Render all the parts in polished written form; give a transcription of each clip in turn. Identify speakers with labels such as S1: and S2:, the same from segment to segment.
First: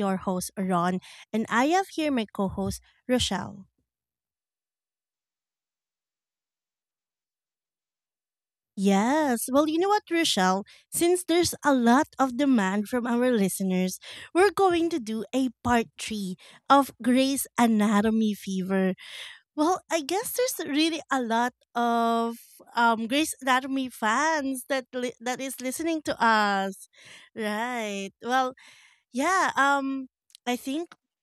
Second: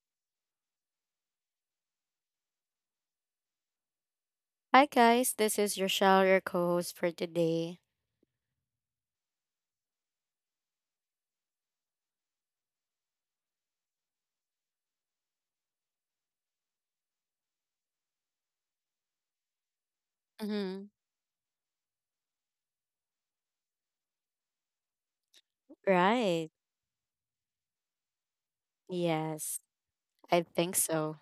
S1: your host, Ron, and I have here my co host, Rochelle.
S2: Hi guys, this is Rochelle, your co-host for today.
S1: Yes. Well, you know what, Rochelle? Since there's a lot of demand from our listeners, we're going to do a part three of Grey's Anatomy Fever. Well, I guess there's
S2: Mm-hmm.
S1: really a lot of Grey's Anatomy fans that that is listening to
S2: Right.
S1: us. Right. Well, yeah.
S2: Yes, I
S1: I
S2: think
S1: think.
S2: so.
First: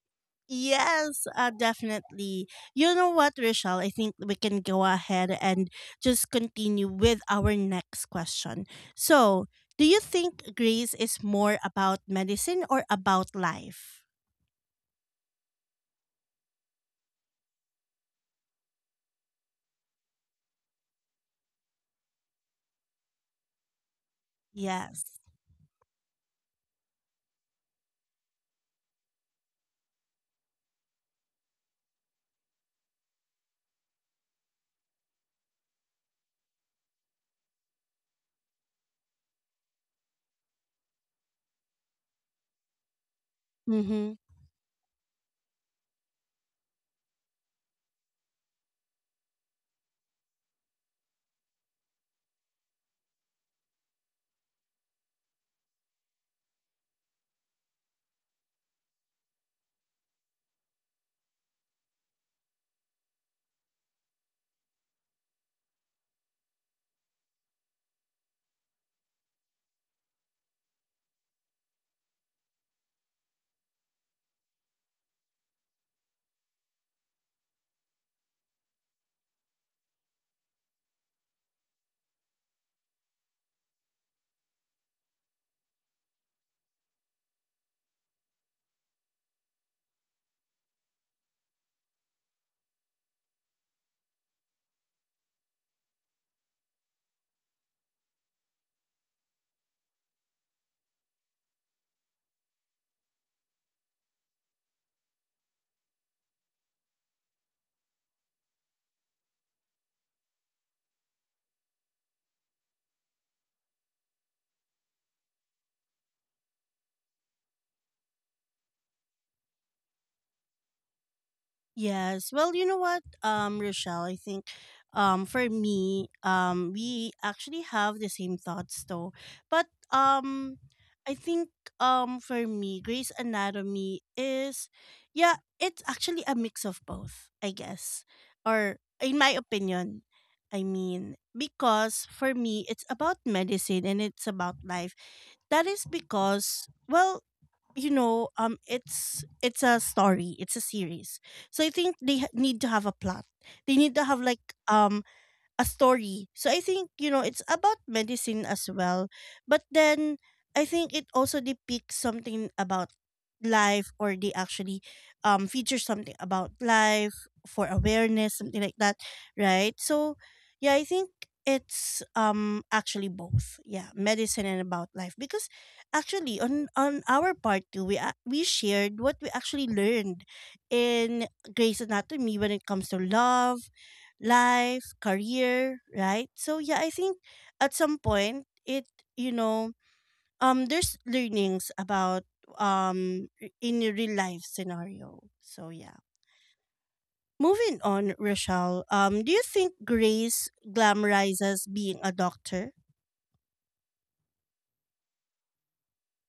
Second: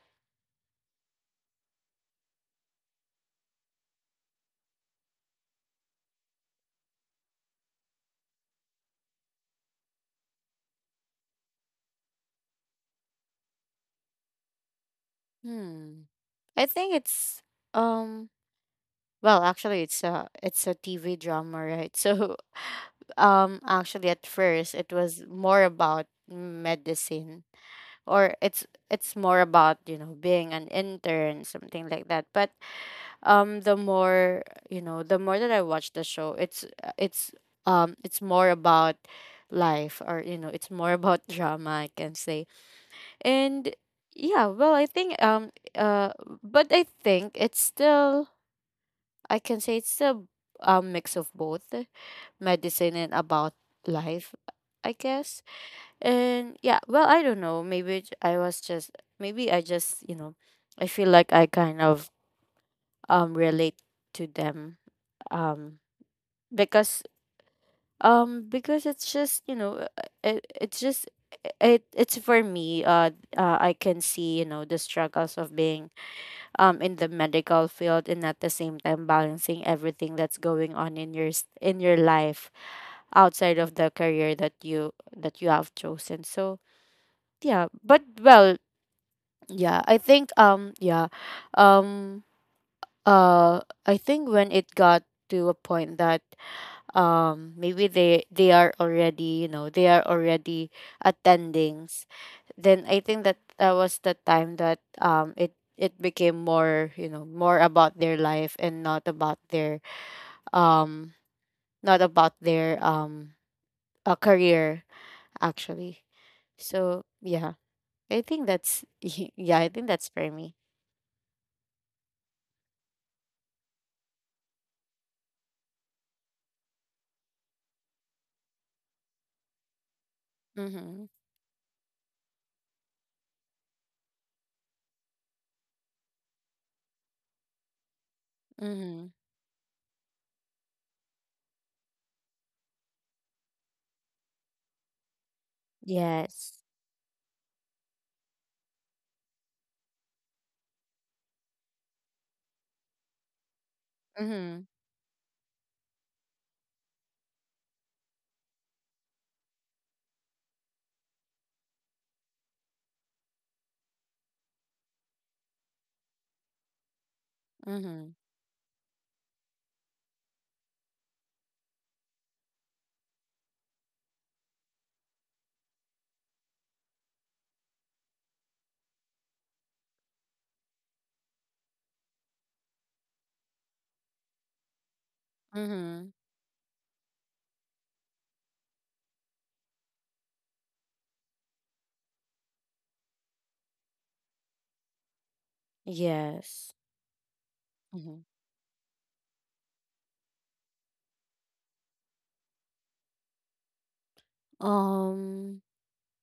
S1: Yes, definitely. You know what, Rochelle? I think we can go ahead and just continue with our next question. So, do you think grace is more about medicine or about life?
S2: Hmm. I think it's um well actually, it's a TV drama, right? So actually at first it
S1: Yes.
S2: was more about medicine or it's more about, you know, being an intern, something like that. But the more you know, the more that I watch the show, it's more about life, or you know, it's more about drama, I can say. And
S1: Mm-hmm.
S2: yeah well I think But I think it's still, I can say it's a mix of both, medicine and about life, I guess. And I don't know, maybe I was just, maybe I just, you know, I feel like I kind of relate to them, um because because it's just, you know, it's just, it's for me, I can see, you know, the struggles of being in the medical field and at the same time balancing everything that's going on in your in your life outside of the career that you have chosen. So yeah. but well yeah I think yeah um I think when it got to a point that maybe they are already, you know, they are already attendings, then I think that was the time that it it became more, you know, more about their life and not about their, um not about their, a career, actually. So yeah, I think that's, yeah, I think that's for me.
S1: Yes. Well, you know what, Rochelle, I think for me, we actually have the same thoughts though. But
S2: Mm-hmm.
S1: I think for me, Grey's Anatomy is, yeah, it's actually a mix of both, I guess. Or
S2: Mm-hmm.
S1: in my opinion, I mean, because for me it's about medicine and it's about life. That is
S2: Yes.
S1: because, well, you know, it's a story, it's a series, so I think they need to have a plot, they need to have like,
S2: Mm-hmm.
S1: a story. So I think, you know, it's about medicine as well. But then I think it also depicts something about life, or they actually feature something about life for
S2: Mm-hmm.
S1: awareness, something like that, right? So yeah, I think it's actually both. Yeah, medicine and about life because actually on our part too, we we shared what we actually learned in Grey's Anatomy when it comes to love, life, career,
S2: Mm-hmm.
S1: right? So yeah, I think at some point it, you know, there's learnings about, in a real life scenario. So yeah.
S2: Yes.
S1: Moving on,
S2: Mm-hmm.
S1: Rochelle, do you think Grace glamorizes being a doctor?
S2: um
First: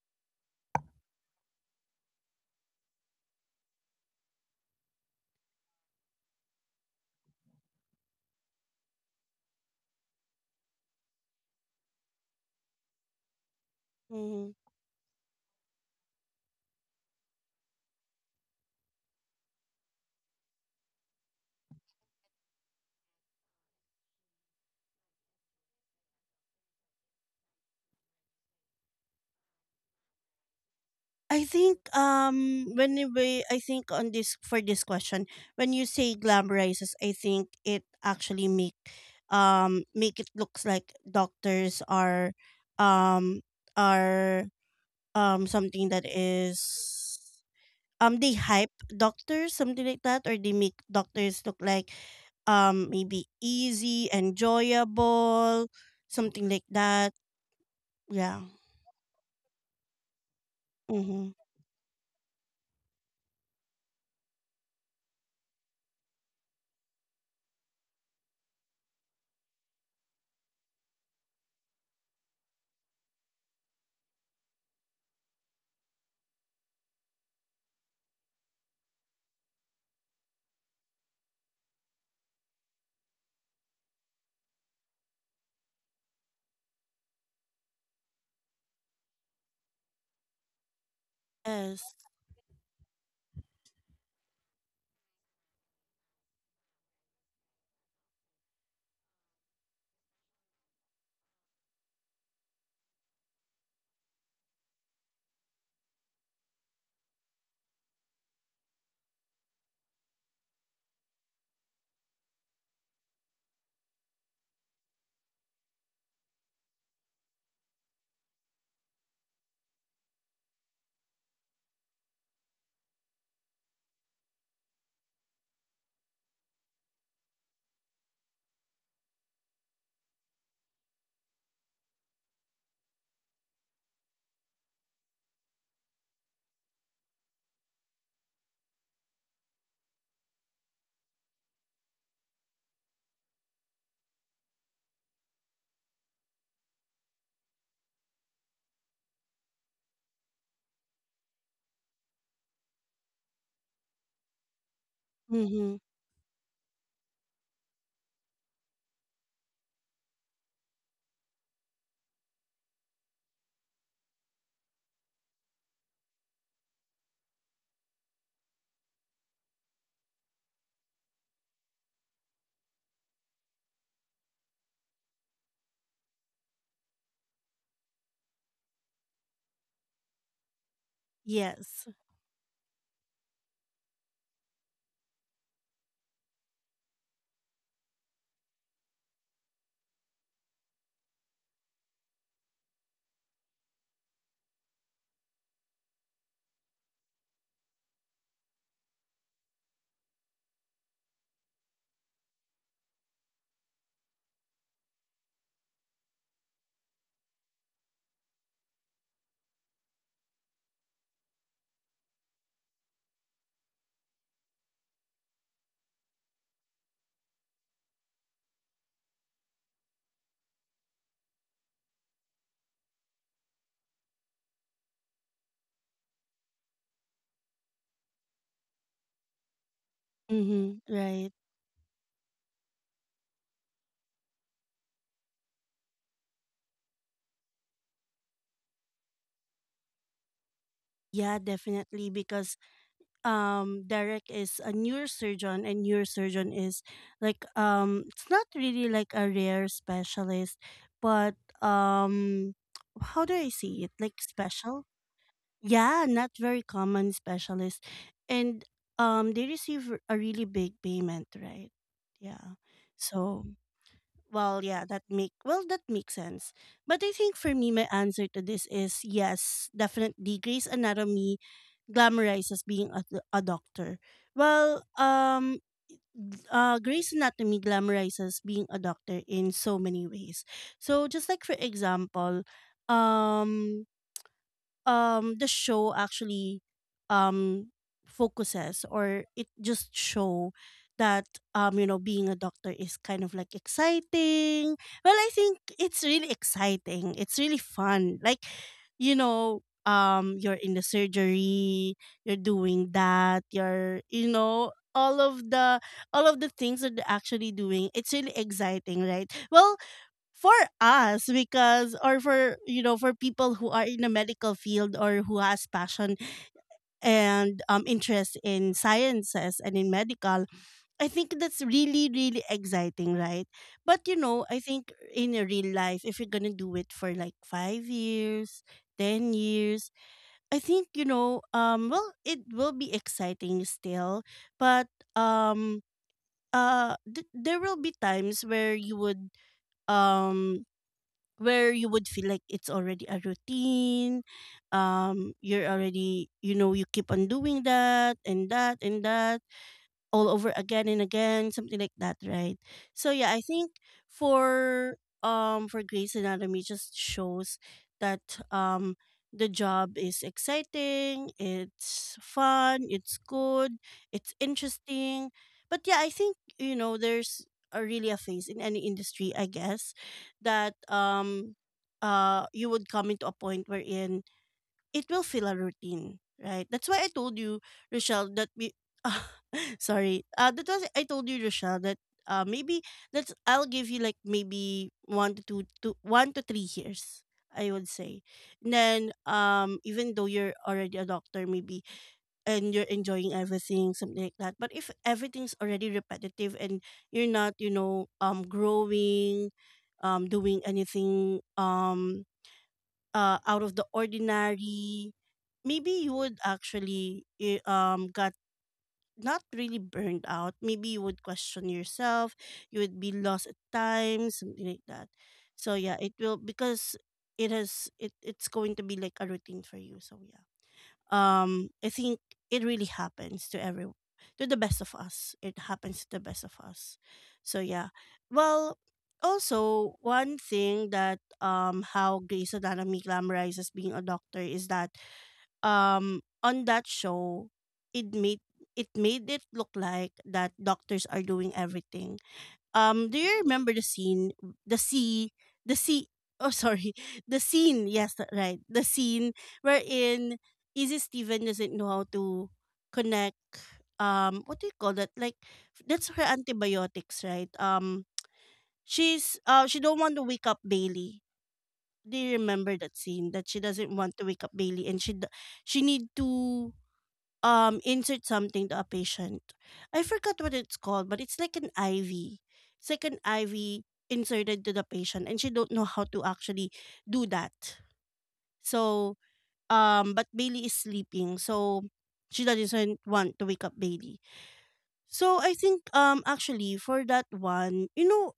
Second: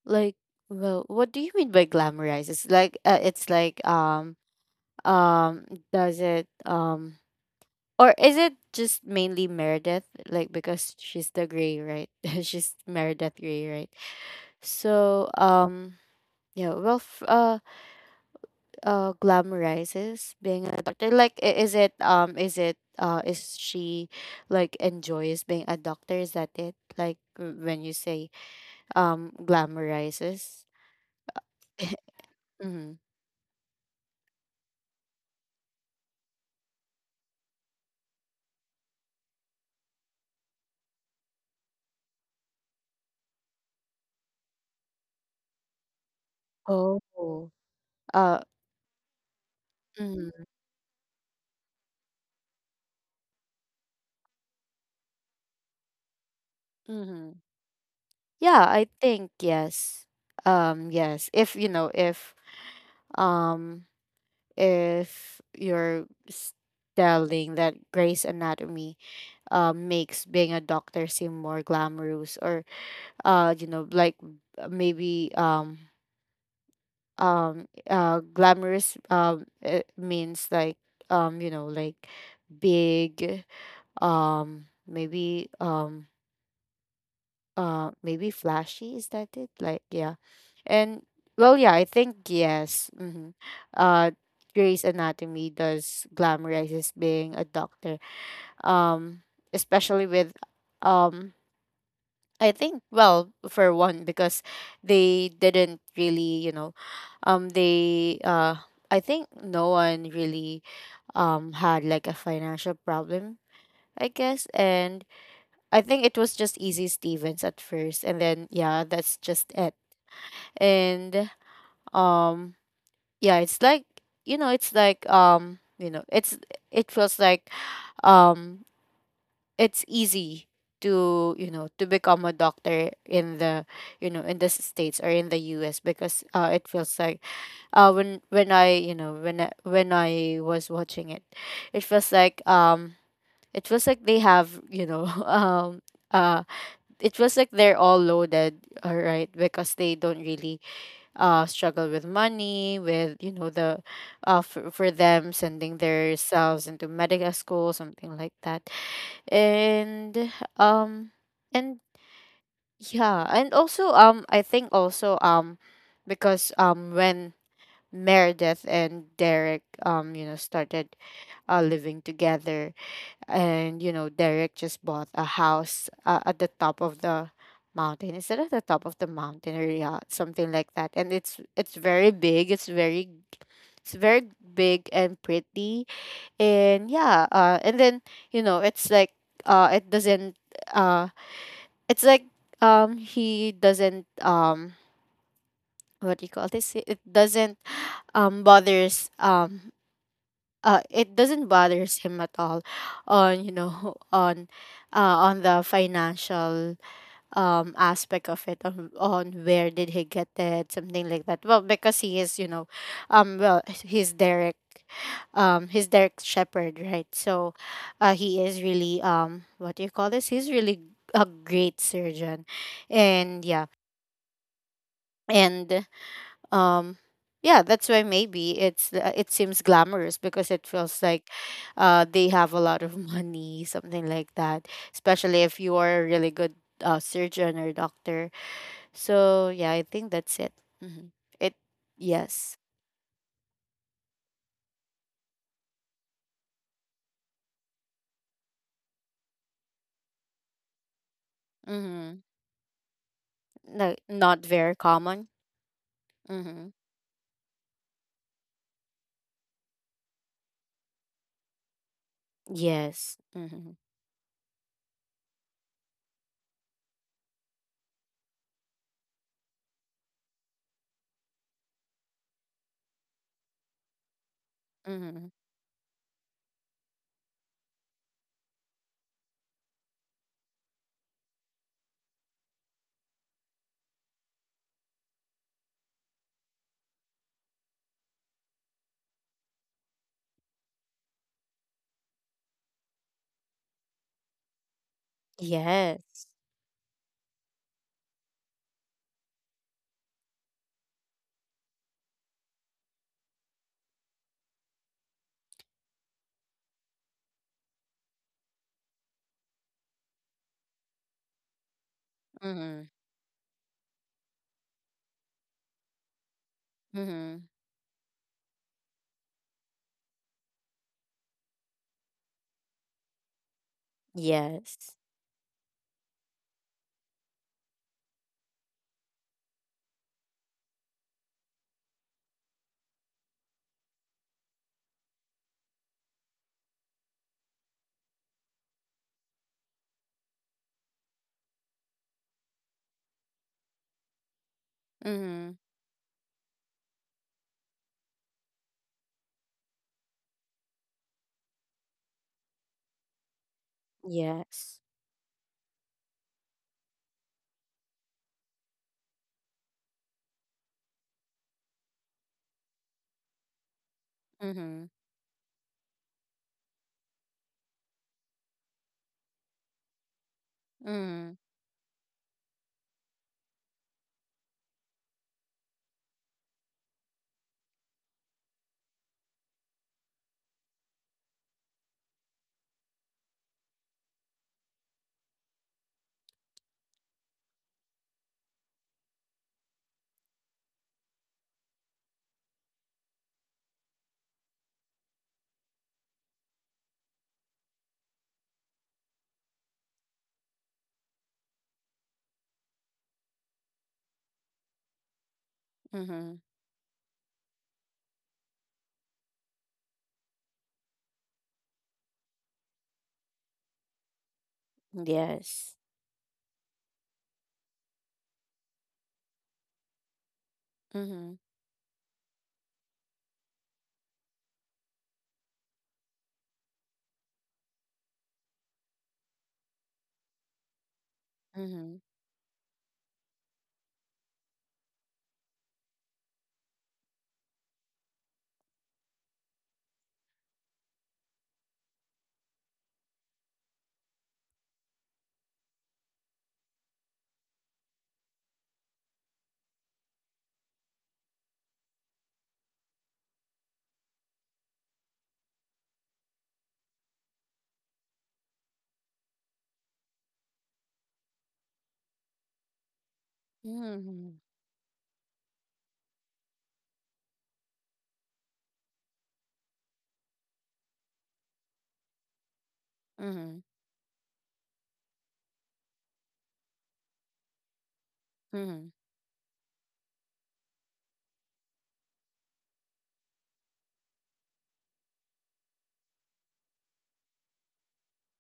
S2: Like, well, what do you mean by glamorize? It's like um does it or is it just mainly Meredith? Like, because she's the Grey, right? She's Meredith Grey, right?
S1: Mm-hmm.
S2: So yeah, glamorizes being a doctor. Like, is it, is she like enjoys being a doctor? Is that it? Like when you say glamorizes.
S1: I think
S2: Mm-hmm.
S1: when you ba- I think on this for this question, when you say glam rises, I think it actually make it looks like doctors are, um are something that is,
S2: Oh.
S1: they
S2: Uh,
S1: hype doctors, something like that, or
S2: Mm-hmm.
S1: they make doctors look like, maybe easy, enjoyable, something like that,
S2: Mm-hmm.
S1: yeah.
S2: Yeah, I think yes. Yes.
S1: Mhm.
S2: Um, if you're telling that Grey's Anatomy makes being a doctor seem more glamorous, or you know, like, maybe glamorous, it means like, you know, like big, um maybe um maybe flashy, is that it? Like, yeah. And well, yeah,
S1: Yes.
S2: I think yes. Hmm. uh Grey's Anatomy does glamorizes being a doctor, um especially with, um I think, well, for one, because they didn't really, you know, they I think no one really had like a financial problem, I guess. And I think it was just Easy Stevens at first, and then yeah, that's just it. And um, yeah, it's like, you know, it feels like, um, it's easy to, you know, to become a doctor in the, you know, in the states, or in the U.S., because it feels like, when I you know when I was watching it, it feels like they have, you know, uh, it feels like they're all loaded, all right, because they don't really struggle with money, with, you know, the for them sending
S1: Mhm.
S2: their selves into medical school, something like that. And um and yeah and also um I think also, because when Meredith and Derek, you know, started living together, and you know, Derek just bought a house at the top of the mountain. Is it at the top of the mountain, or yeah, something like that? And it's
S1: Yes.
S2: very big. It's very big and pretty. And yeah, and then, you know, it's like, uh, it doesn't uh, it's like he doesn't what do you call this? It doesn't bothers it doesn't bothers him at all on, you know, on, on the financial aspect of it, on where did he get it, something like that. Well, because he is, you know, he's Derek, he's Derek Shepherd, right? So he is really, what do you call this, he's really a great surgeon. And yeah, and um yeah, that's why maybe it's, it seems glamorous, because it
S1: Mm-hmm,
S2: feels like
S1: right.
S2: they have a lot of money, something like that, especially if you are a really good surgeon or doctor. So yeah, I think that's it. Hmm.
S1: Yeah,
S2: it
S1: definitely
S2: Yes.
S1: because Derek is a neurosurgeon and neurosurgeon is like, it's not really like a rare specialist, but,
S2: Mm-hmm.
S1: um how do I see
S2: No,
S1: it? Like
S2: not very
S1: special?
S2: common.
S1: Yeah, not very
S2: Mm-hmm.
S1: common specialist. And they receive a really big payment, right? Yeah.
S2: Yes.
S1: So.
S2: Mm-hmm.
S1: Well, yeah, that makes sense. But I think for me, my answer to this is yes, definitely. Grey's Anatomy glamorizes being a doctor. Well,
S2: Mm-hmm.
S1: Grey's Anatomy glamorizes being a doctor in so many ways. So just like for example, um, the show actually um focuses, or it just show that, you know, being a doctor is kind of like exciting. Well, I think it's
S2: Yes.
S1: really exciting, it's really fun, like, you know, you're in the surgery, you're doing that, you're, you know, all of the things that they're actually doing, it's really exciting, right? Well, for us because, or for,
S2: Mm-hmm.
S1: you know, for people who are in the medical field or who has passion
S2: Mm-hmm.
S1: and, interest in sciences and in medical, I think that's really, really exciting, right? But you know, I think
S2: Yes.
S1: in a real life, if you're gonna do it for like 5 years, 10 years, I think, you know, well, it will be exciting still, but, um there will be times um where you would feel like it's already a routine,
S2: Mm-hmm.
S1: you're already, you know, you keep on doing that, and that, and that all over again and again, something like that, right? So yeah, I think
S2: Yes.
S1: for, Grey's Anatomy just shows that, um the job is exciting, it's fun, it's good, it's
S2: Mm-hmm.
S1: interesting. But yeah, I think you know there's a really a phase in any industry, I guess, that
S2: Mm-hmm.
S1: you would come into a point wherein it will feel a routine, right? That's why I told you, Rochelle, that we. uh, Sorry. That was I told you, Rochelle, that, maybe that's, I'll give you like maybe 1 to 2 to 1 to 3 years, I would say. And then, even though you're already a doctor, maybe, and you're enjoying everything, something like that. But if everything's already repetitive and you're not, you know, growing, doing anything, out of the ordinary, maybe you
S2: Mm-hmm.
S1: would actually, got not really burned out. Maybe you would question yourself. You would be lost at times, something like that.
S2: Yes.
S1: So yeah, it will because it has, it's going to be like a routine for you. So yeah,
S2: Mm-hmm.
S1: I think it really happens to every, to the best of us, it happens to the best of us, so yeah. Well, also one thing that,
S2: Mm-hmm.
S1: how Grey's Anatomy glamorizes being a doctor is that, on that show, it made, it made it look like that doctors are doing everything. Do you remember the scene, the sea, the sea? Oh, sorry, the scene. Yes, right. The scene wherein Easy Steven doesn't know how to connect. What do you call that? Like, that's her antibiotics, right? She's, she don't want to wake up Bailey. Do you remember that scene that she doesn't want to
S2: Mm-hmm.
S1: wake up Bailey, and she need to, insert something to a patient. I forgot what it's called, but it's like an IV. It's like an
S2: Mm-hmm.
S1: IV inserted to the patient, and she don't know how to actually do that.
S2: Mm-hmm.
S1: So, but Bailey is sleeping, so she doesn't want to wake up Bailey. So I think, actually for that one, you know,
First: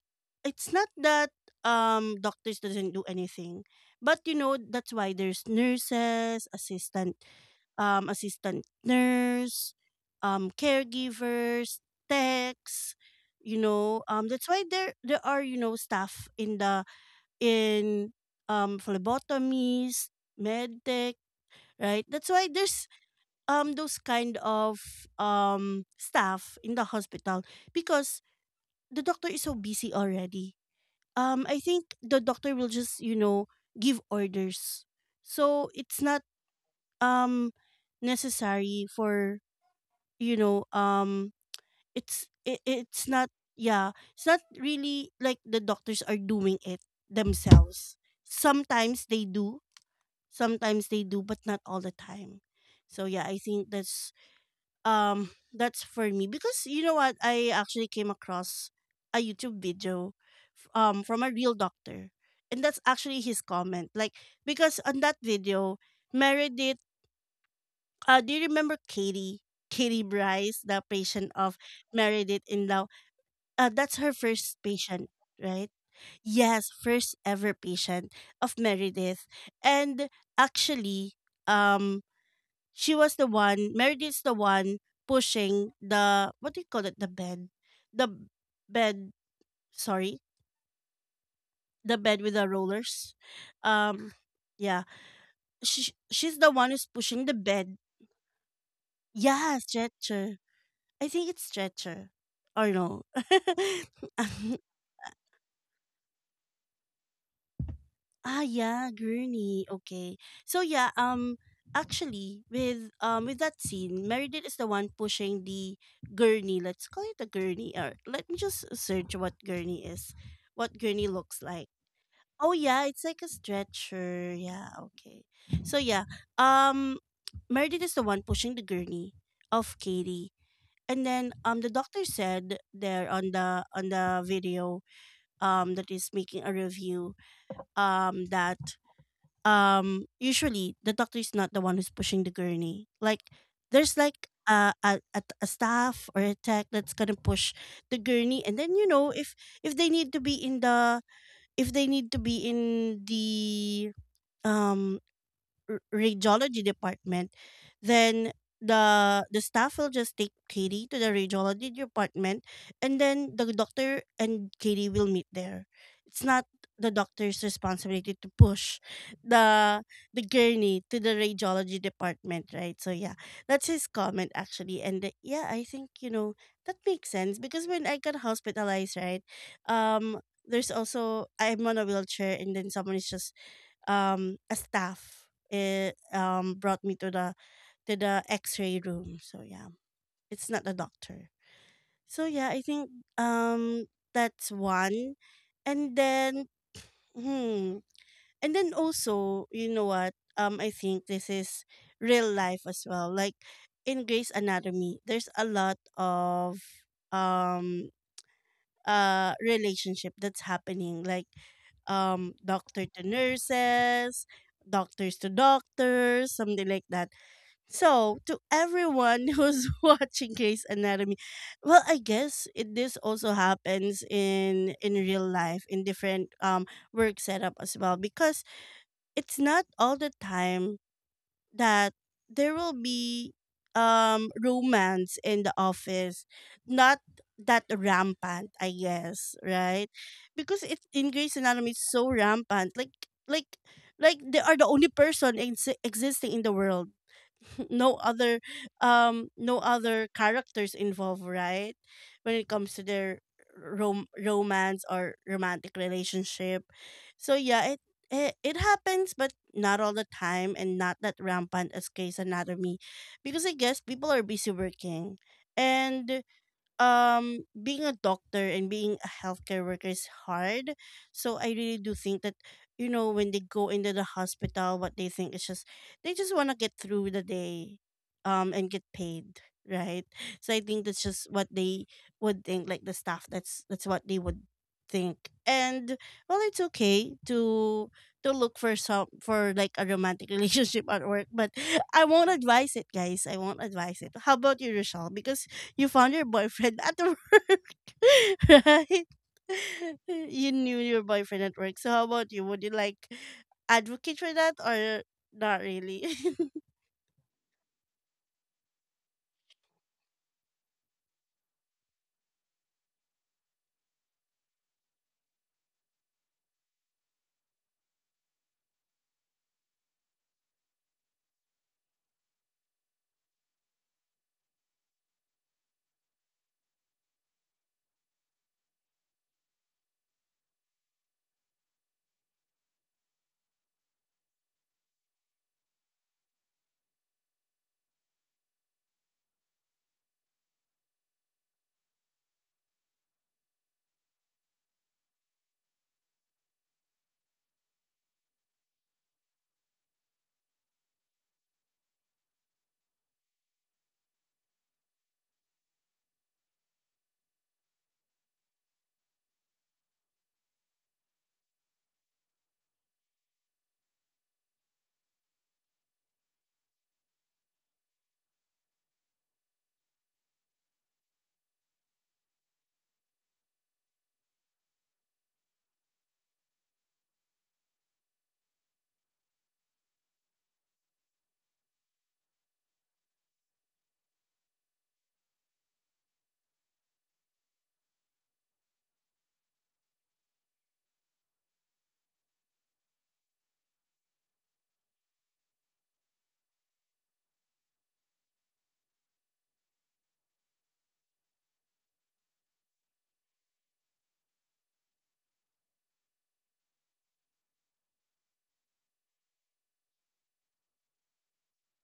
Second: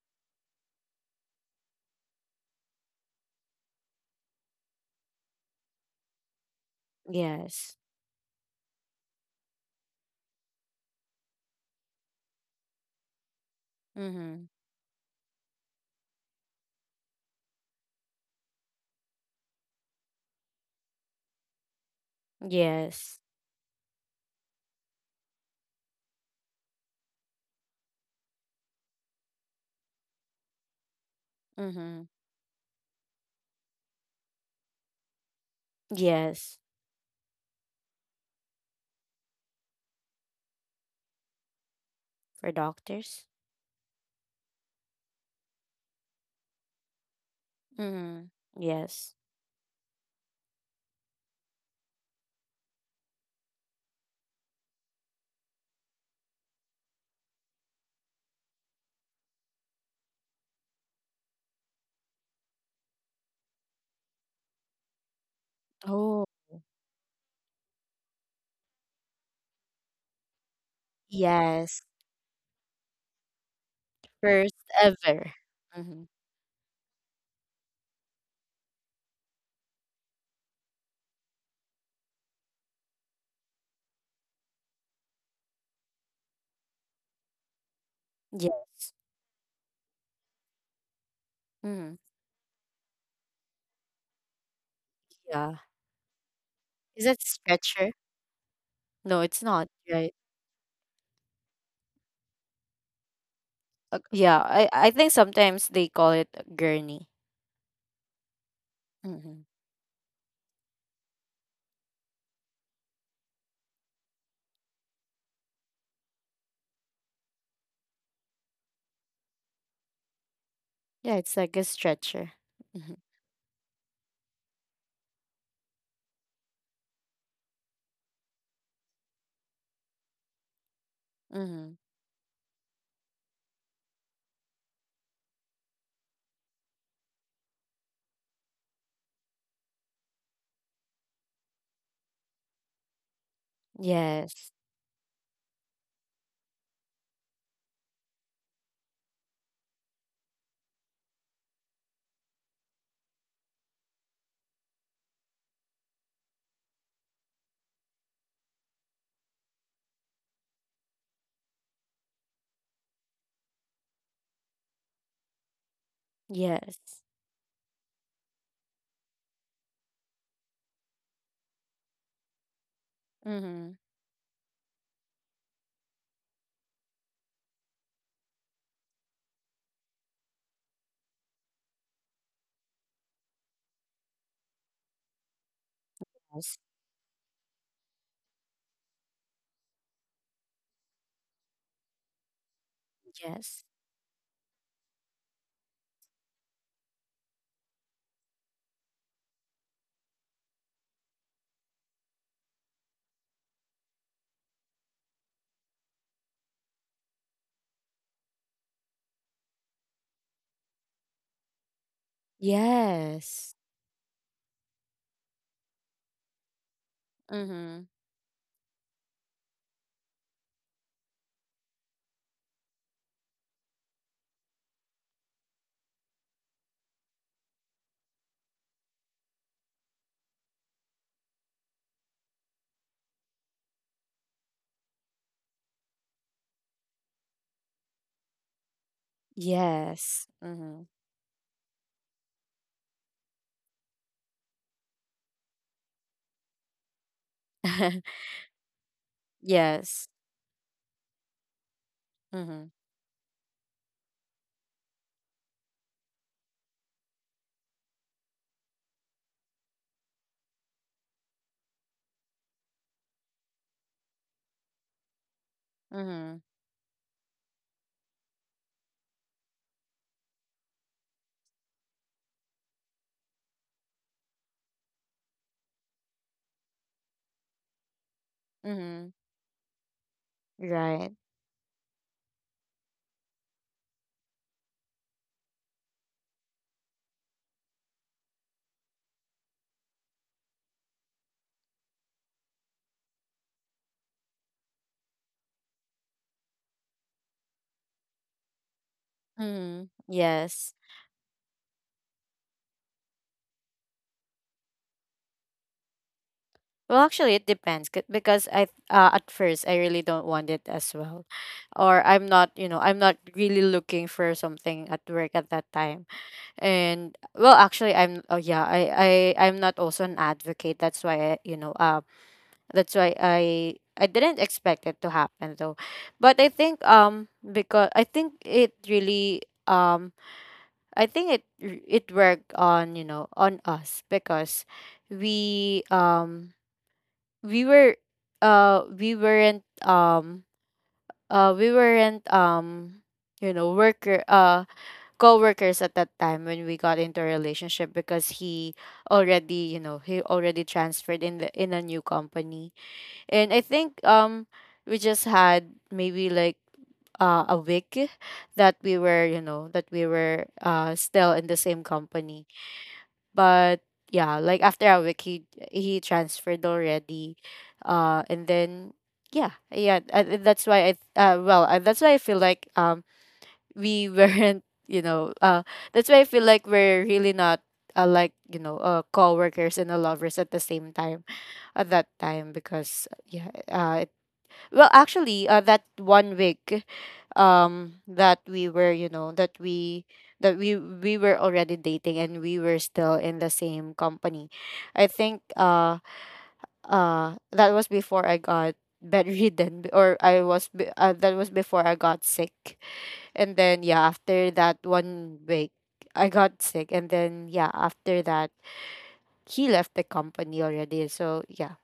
S1: it's not that, doctors doesn't do anything. But you know, that's why there's nurses, assistant,
S2: Yes.
S1: assistant nurse, caregivers, techs. You know,
S2: Mm-hmm.
S1: that's why there are, you know, staff in the, in, phlebotomies, medtech, right? That's why there's,
S2: Yes.
S1: those kind of, staff in the hospital, because the doctor is so busy already. I think
S2: Mm-hmm.
S1: the doctor will just, you know, give orders, so it's not,
S2: Yes.
S1: um necessary for, you know, it's,
S2: For
S1: it's
S2: doctors?
S1: not, yeah, it's not really like the doctors are doing it themselves.
S2: Mm-hmm.
S1: Sometimes
S2: Yes.
S1: they do, sometimes they do, but not all the time. So yeah, I think that's, that's for me, because you know what, I actually came across a YouTube video, from a real doctor, and that's actually his comment, like, because on that video,
S2: Oh.
S1: Meredith, do you remember Katie? Katie Bryce, the patient of
S2: Yes.
S1: Meredith in Law. That's her
S2: First
S1: first patient,
S2: ever.
S1: right?
S2: Mm-hmm.
S1: Yes, first ever patient of Meredith. And actually, um, she was the one, Meredith's the one pushing the, what do you call it, the bed? The
S2: Yes.
S1: bed, sorry,
S2: Mm-hmm.
S1: the bed with the rollers. Um, yeah,
S2: Yeah.
S1: she's the one who's
S2: Is that
S1: pushing the bed.
S2: stretcher? No, it's
S1: Yes,
S2: not, right?
S1: stretcher. I think it's stretcher. Or no.
S2: Yeah, I think sometimes they call it a gurney.
S1: Ah yeah,
S2: Mm-hmm.
S1: gurney. Okay. So yeah, actually with, that scene, Meredith is the one pushing the gurney. Let's call it a gurney. Or let me just search what gurney is. What gurney
S2: Yeah, it's
S1: looks
S2: like a
S1: like.
S2: stretcher.
S1: Oh yeah,
S2: Mm-hmm.
S1: it's like a stretcher. Yeah, okay. So yeah, um Meredith is the one pushing the gurney of Katie. And then,
S2: Mm-hmm.
S1: the doctor said there on the video, that is making a review, that, usually the doctor is not the one who's pushing the gurney. Like, there's like
S2: Yes.
S1: a staff or a tech that's gonna push the gurney, and then you know, if, they need to be in the, if they need to be in the um radiology department, then the staff will just take Katie to the radiology department, and then the doctor and Katie will meet there. It's not the
S2: Yes.
S1: doctor's responsibility to push the the gurney to the radiology department, right? So yeah, that's
S2: Mm-hmm.
S1: his comment actually, and yeah, I think that makes sense because when I got hospitalized, right, um, there's also I'm on a wheelchair, and then someone is just a staff
S2: Yes.
S1: brought me to the x-ray room. So yeah, it's not a doctor. So yeah, I think
S2: Yes.
S1: um that's one. And then hmm and then also, you know what? I think this is real life as well, like in Grey's Anatomy there's a lot of um relationship that's happening, like doctor to
S2: Yes.
S1: nurses, doctors to doctors, something like that.
S2: Mhm.
S1: So to everyone who's watching Grey's Anatomy, well, I guess it this also happens in real life in different work setup as well, because it's not all the time that there will be romance in the office, not that rampant, I guess, right?
S2: Yes.
S1: Because it
S2: Mhm.
S1: in Grey's Anatomy it's so rampant, like like like they are the only person existing in the world. No other no
S2: Yes.
S1: other characters involved, right? When it
S2: Mhm.
S1: comes to their romance or romantic relationship. So yeah, it happens, but not all the time and not that rampant as case anatomy. Because I guess people are busy working, and
S2: Mhm.
S1: being a doctor and being a healthcare worker is hard. So I really do think that, you know, when they go into the hospital, what they think is just they just want to get through the day and get
S2: Mhm.
S1: paid, right? So I think that's
S2: Right.
S1: just what they would think, like the staff, that's what they would think. And well, it's okay to look for some for like a romantic relationship at work, but I won't advise it, guys. I won't advise it. How about you, Rochelle? Because you found your boyfriend at work, right?
S2: Mhm.
S1: You
S2: Yes.
S1: knew your boyfriend at work. So how about you? Would you like advocate for that, or not really?
S2: It depends because I at first I really don't want it as well, or I'm not, you know, I'm not really looking for something at work at that time. And well, actually, I'm oh yeah I I'm not also an advocate. That's why I, you know, that's why I didn't expect it to happen though. But I think because I think it really I think it worked on, you know, on us, because we um we were we weren't we weren't, you know worker co-workers at that time when we got into a relationship, because he already, you know, he already transferred in the, in a new company. And I think we just had maybe like a week that we were, you know, that we were still in the same company. But yeah, like after a week he transferred already. And then yeah, that's why that's why I feel like we weren't, you know, that's why I feel like we're really not, like, you know, co-workers and, lovers at the same time at that time, because well, actually, that one week, that we were, you know, that we were already dating and we were still in the same company. I think, that was before I got bedridden, b- or I was be- that was before I got sick. And then yeah, after that one week, I got sick, and then yeah, after that he left the company already. So yeah,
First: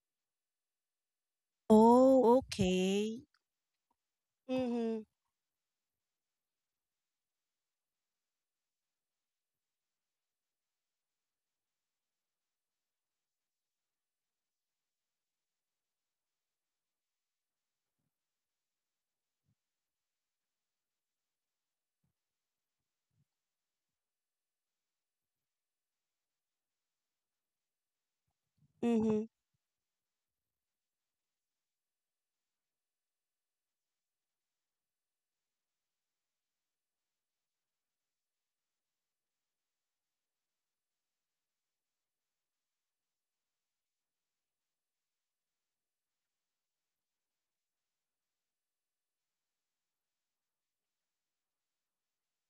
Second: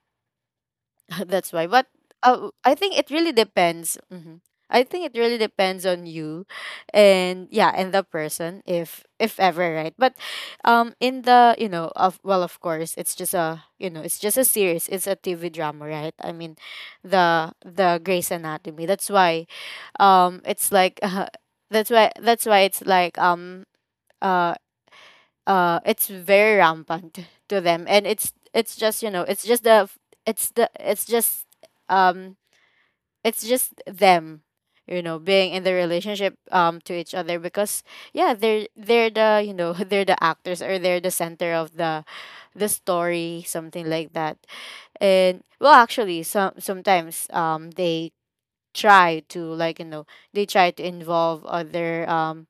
S2: that's why. But
S1: Oh,
S2: I think it
S1: okay.
S2: really depends. Hmm. I
S1: Mm-hmm.
S2: think it really depends on you, and yeah, and the person, if ever, right? But in the, you know, of, well, of course, it's just a, you know, it's just a series. It's a TV drama, right? I mean, the Grey's Anatomy. That's why, it's like, that's why, it's like, Uh, it's very rampant to them, and it's just, you
S1: Mm-hmm.
S2: know, it's just the f- it's the um it's just them, you know, being in the relationship, to each other, because yeah, they're the, you know, they're the actors, or they're the center of the story, something like that. And well, actually, sometimes, they try to, like, you know, they try to involve other,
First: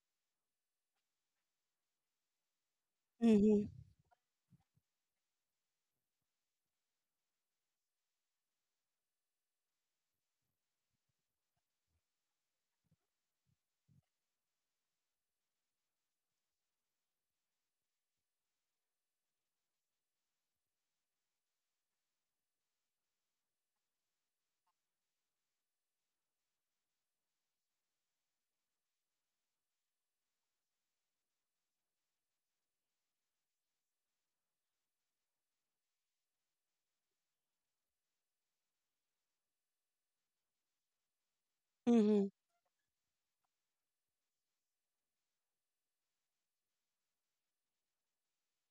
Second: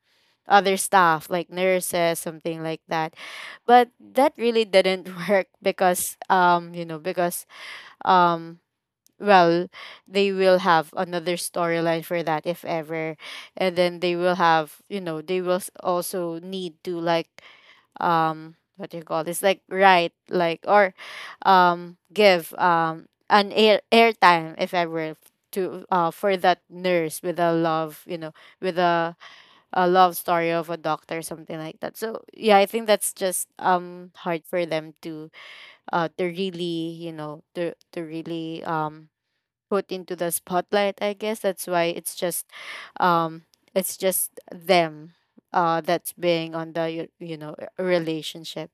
S2: other staff, like nurses, something like that,
S1: Mm-hmm.
S2: but that really didn't work, because, you know, because, um well they will have another storyline for that, if ever, and then they will have, you know, they will also need to, like, what do you call this, like, right, like, or give an airtime, if ever, to for that nurse with a love, you know, with a love story of a doctor, something like that. So yeah, I think that's just hard for them to really, you know, to really put into the spotlight, I guess. That's why
S1: Mm-hmm.
S2: um it's just them, that's being on the, you know, relationship.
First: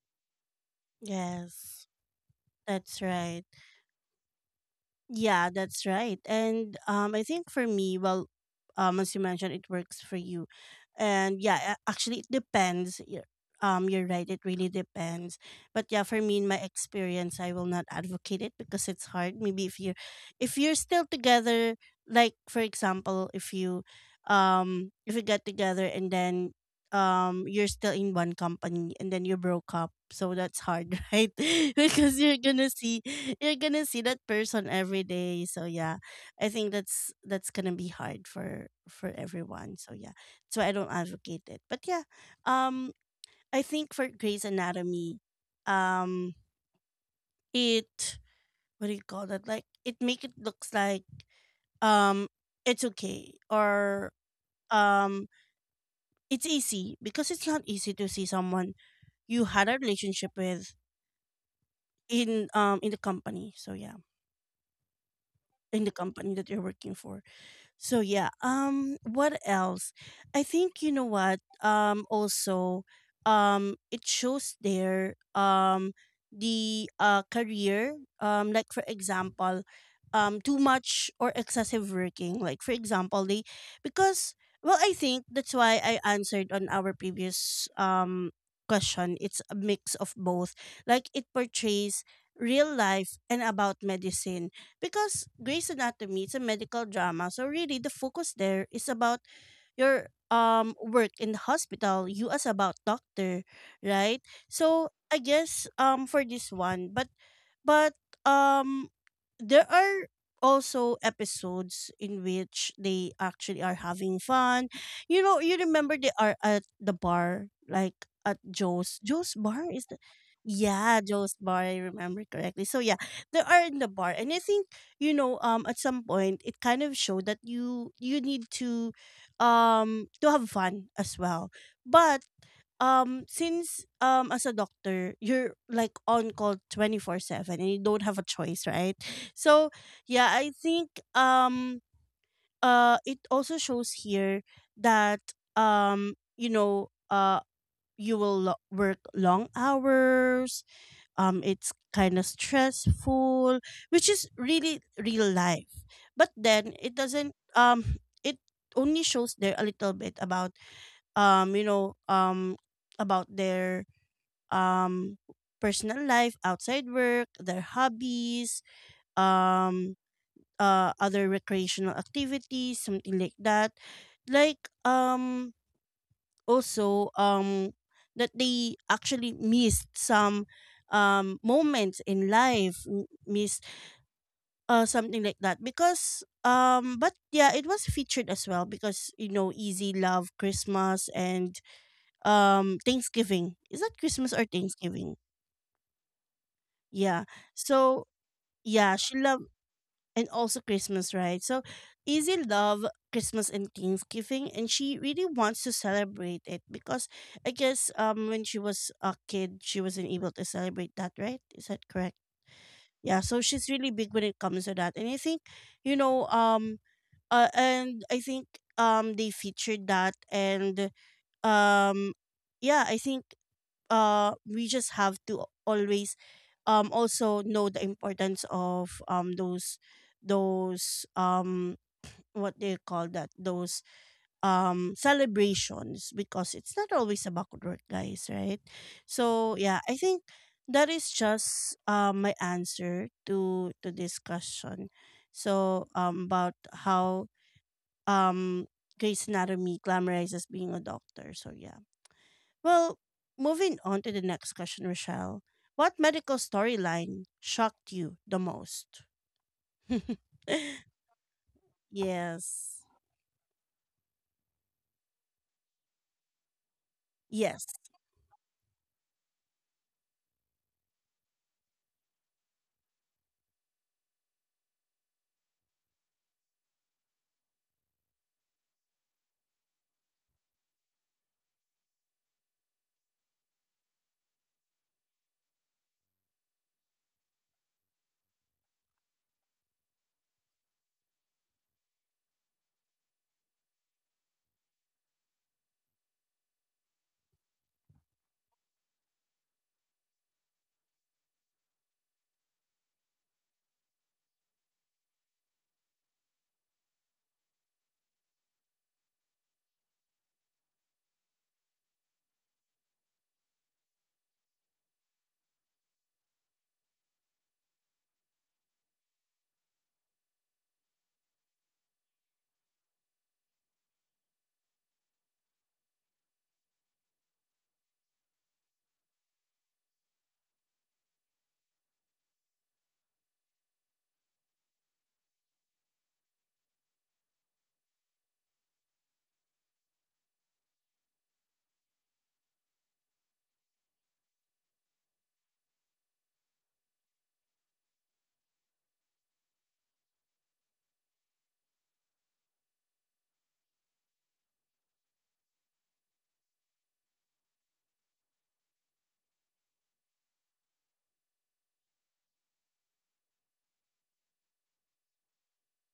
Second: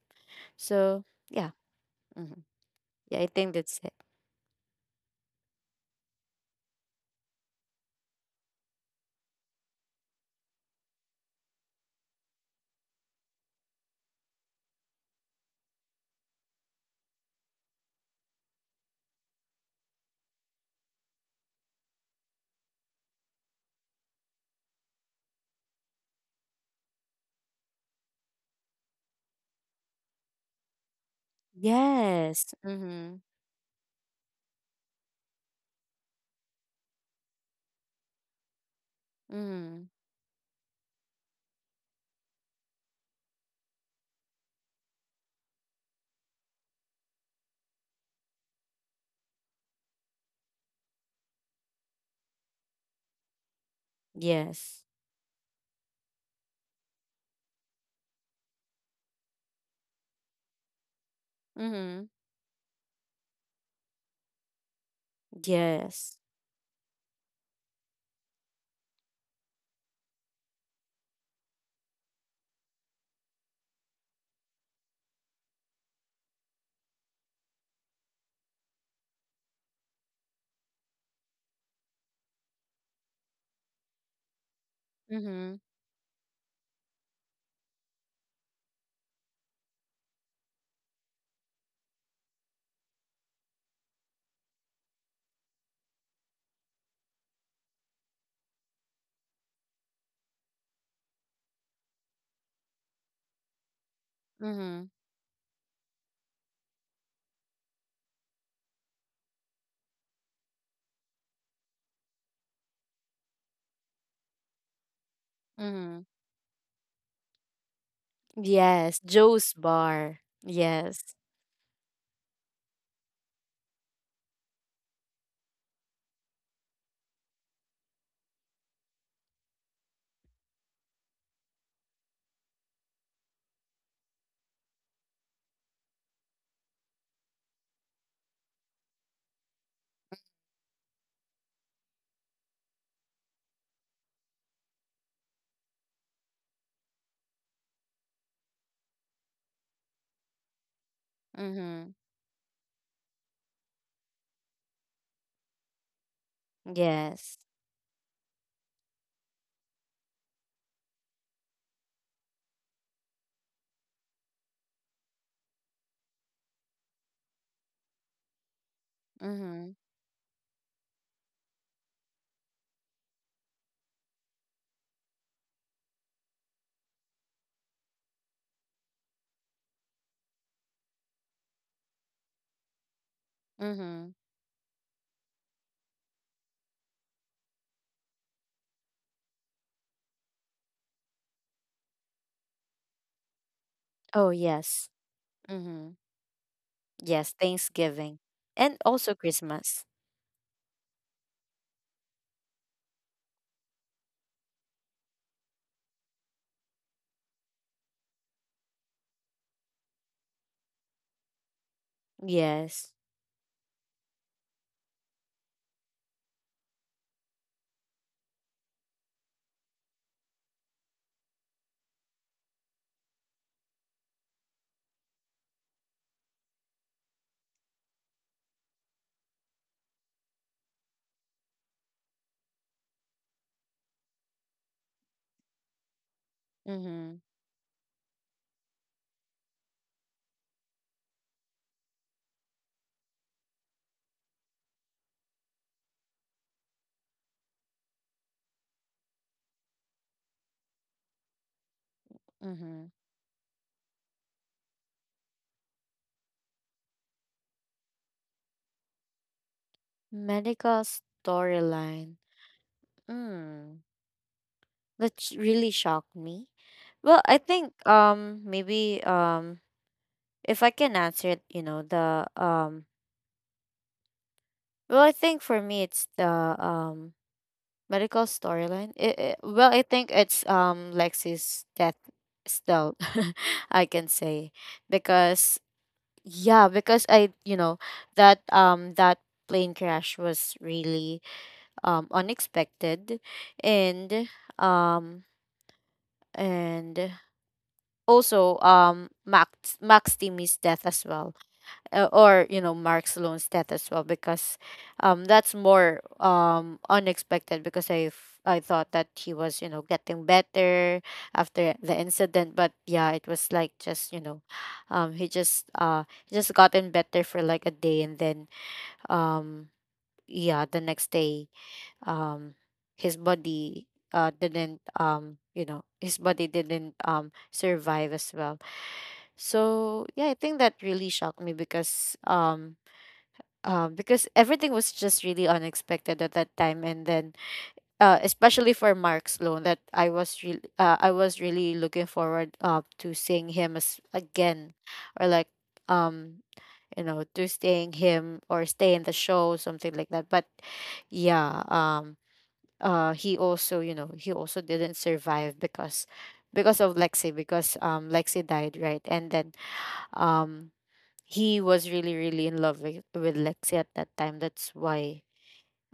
S2: So yeah,
S1: Yes.
S2: hmm,
S1: That's
S2: yeah, I
S1: right.
S2: think that's it.
S1: Yeah, that's right. And I think for me, well, as you mentioned, it works for you, and yeah, actually, it depends. You're right. It really depends. But yeah, for me, in my experience, I will not advocate it because it's hard. Maybe if you're still together, like for example, if you get together, and then you're still in one company and then you broke up, so that's hard, right? Because
S2: Yes. Mm-hmm.
S1: you're gonna see that person every day. So yeah, I think that's gonna be hard for everyone.
S2: Mm-hmm.
S1: So yeah, so I don't advocate it, but yeah, um I think for Grey's Anatomy, um it, what do you call that, like it make it looks like um it's okay, or
S2: Yes.
S1: um it's easy, because it's not easy to see someone you had a relationship with
S2: Mm-hmm.
S1: in in the company. So yeah, in the
S2: Yes.
S1: company that you're working for. So yeah, what else? I think you know what? Also it shows there the career, like for example too much or excessive working, like for example they, because, well, I think that's
S2: Mm-hmm.
S1: why I answered on our previous question. It's a mix of both, like it portrays real life and about medicine, because Grey's Anatomy is a medical drama, so really the focus there is about your work in the hospital, you as about doctor, right?
S2: Mm-hmm.
S1: So I guess for this one, but but um there are also episodes in which they actually are having fun. You know, you remember
S2: Mm-hmm.
S1: they are at the bar, like at Joe's.
S2: Yes.
S1: Joe's
S2: Joe's
S1: bar is the
S2: Bar.
S1: yeah,
S2: Yes.
S1: Joe's bar, I remember correctly. So yeah, they are in the bar, and I think, you know, at some point it kind of showed that you need to to have fun as well, but since as a doctor you're like on call 24/7 and you don't have a choice, right? So yeah, I think it also shows here that, you know, you will work long hours. It's
S2: Mm-hmm.
S1: kind of stressful, which is really real life. But then it doesn't,
S2: Yes.
S1: it only shows there a little bit about, you know, about their um personal life outside work, their hobbies,
S2: Mm-hmm.
S1: um other recreational activities, something like that. Like also that they actually missed some moments in life, missed
S2: Mm-hmm.
S1: something like that, because but yeah, it was featured as well, because you know easy love Christmas and Thanksgiving. Is that
S2: Oh
S1: Christmas or
S2: yes.
S1: Thanksgiving?
S2: Mm-hmm.
S1: Yeah,
S2: Yes.
S1: so
S2: Thanksgiving and
S1: yeah
S2: also
S1: she loved
S2: Christmas.
S1: and also Christmas, right? So Izzy love Christmas and Thanksgiving, and she really wants to celebrate it, because I guess when she was a kid she wasn't able to celebrate that, right? Is that correct?
S2: Yes.
S1: Yeah, so she's really big when it comes to that. And I think, you know, and I think they featured that, and um yeah, I think we just have to always also know the importance of those those um what do you call that, those celebrations, because it's not
S2: Mm-hmm.
S1: always about work, guys, right? So yeah, I think that is just my answer to this question. So about how um Grey's Anatomy glamorizes being a doctor. So yeah,
S2: Mm-hmm.
S1: well, moving on to the next question, Rochelle. What medical storyline shocked you the most?
S2: Medical storyline.
S1: Yes.
S2: Mm. That really shocked me. Well, I
S1: Yes.
S2: think maybe if I can answer it, you know, the well, I think for me it's the medical storyline. Well, I think it's Lexi's death still I can say because yeah, because that plane crash was really unexpected and um and also Max Timmy's death as well, or you know Mark Sloan's death as well, because that's more unexpected because I thought that he was you know getting better after the incident, but yeah, it was like just he just gotten better for like a day, and then um yeah, the next day um his body didn't you know his body didn't survive as well. So yeah, I think that really shocked me because everything was just really unexpected at that time, and then especially for Mark Sloan, that I was really looking forward to seeing him as again, or like um you know, to seeing him or stay in the show, something like that. But yeah, he also you know he also didn't survive because because of Lexi, because Lexi died, right, and then um he was really really in love with Lexi at that time. That's why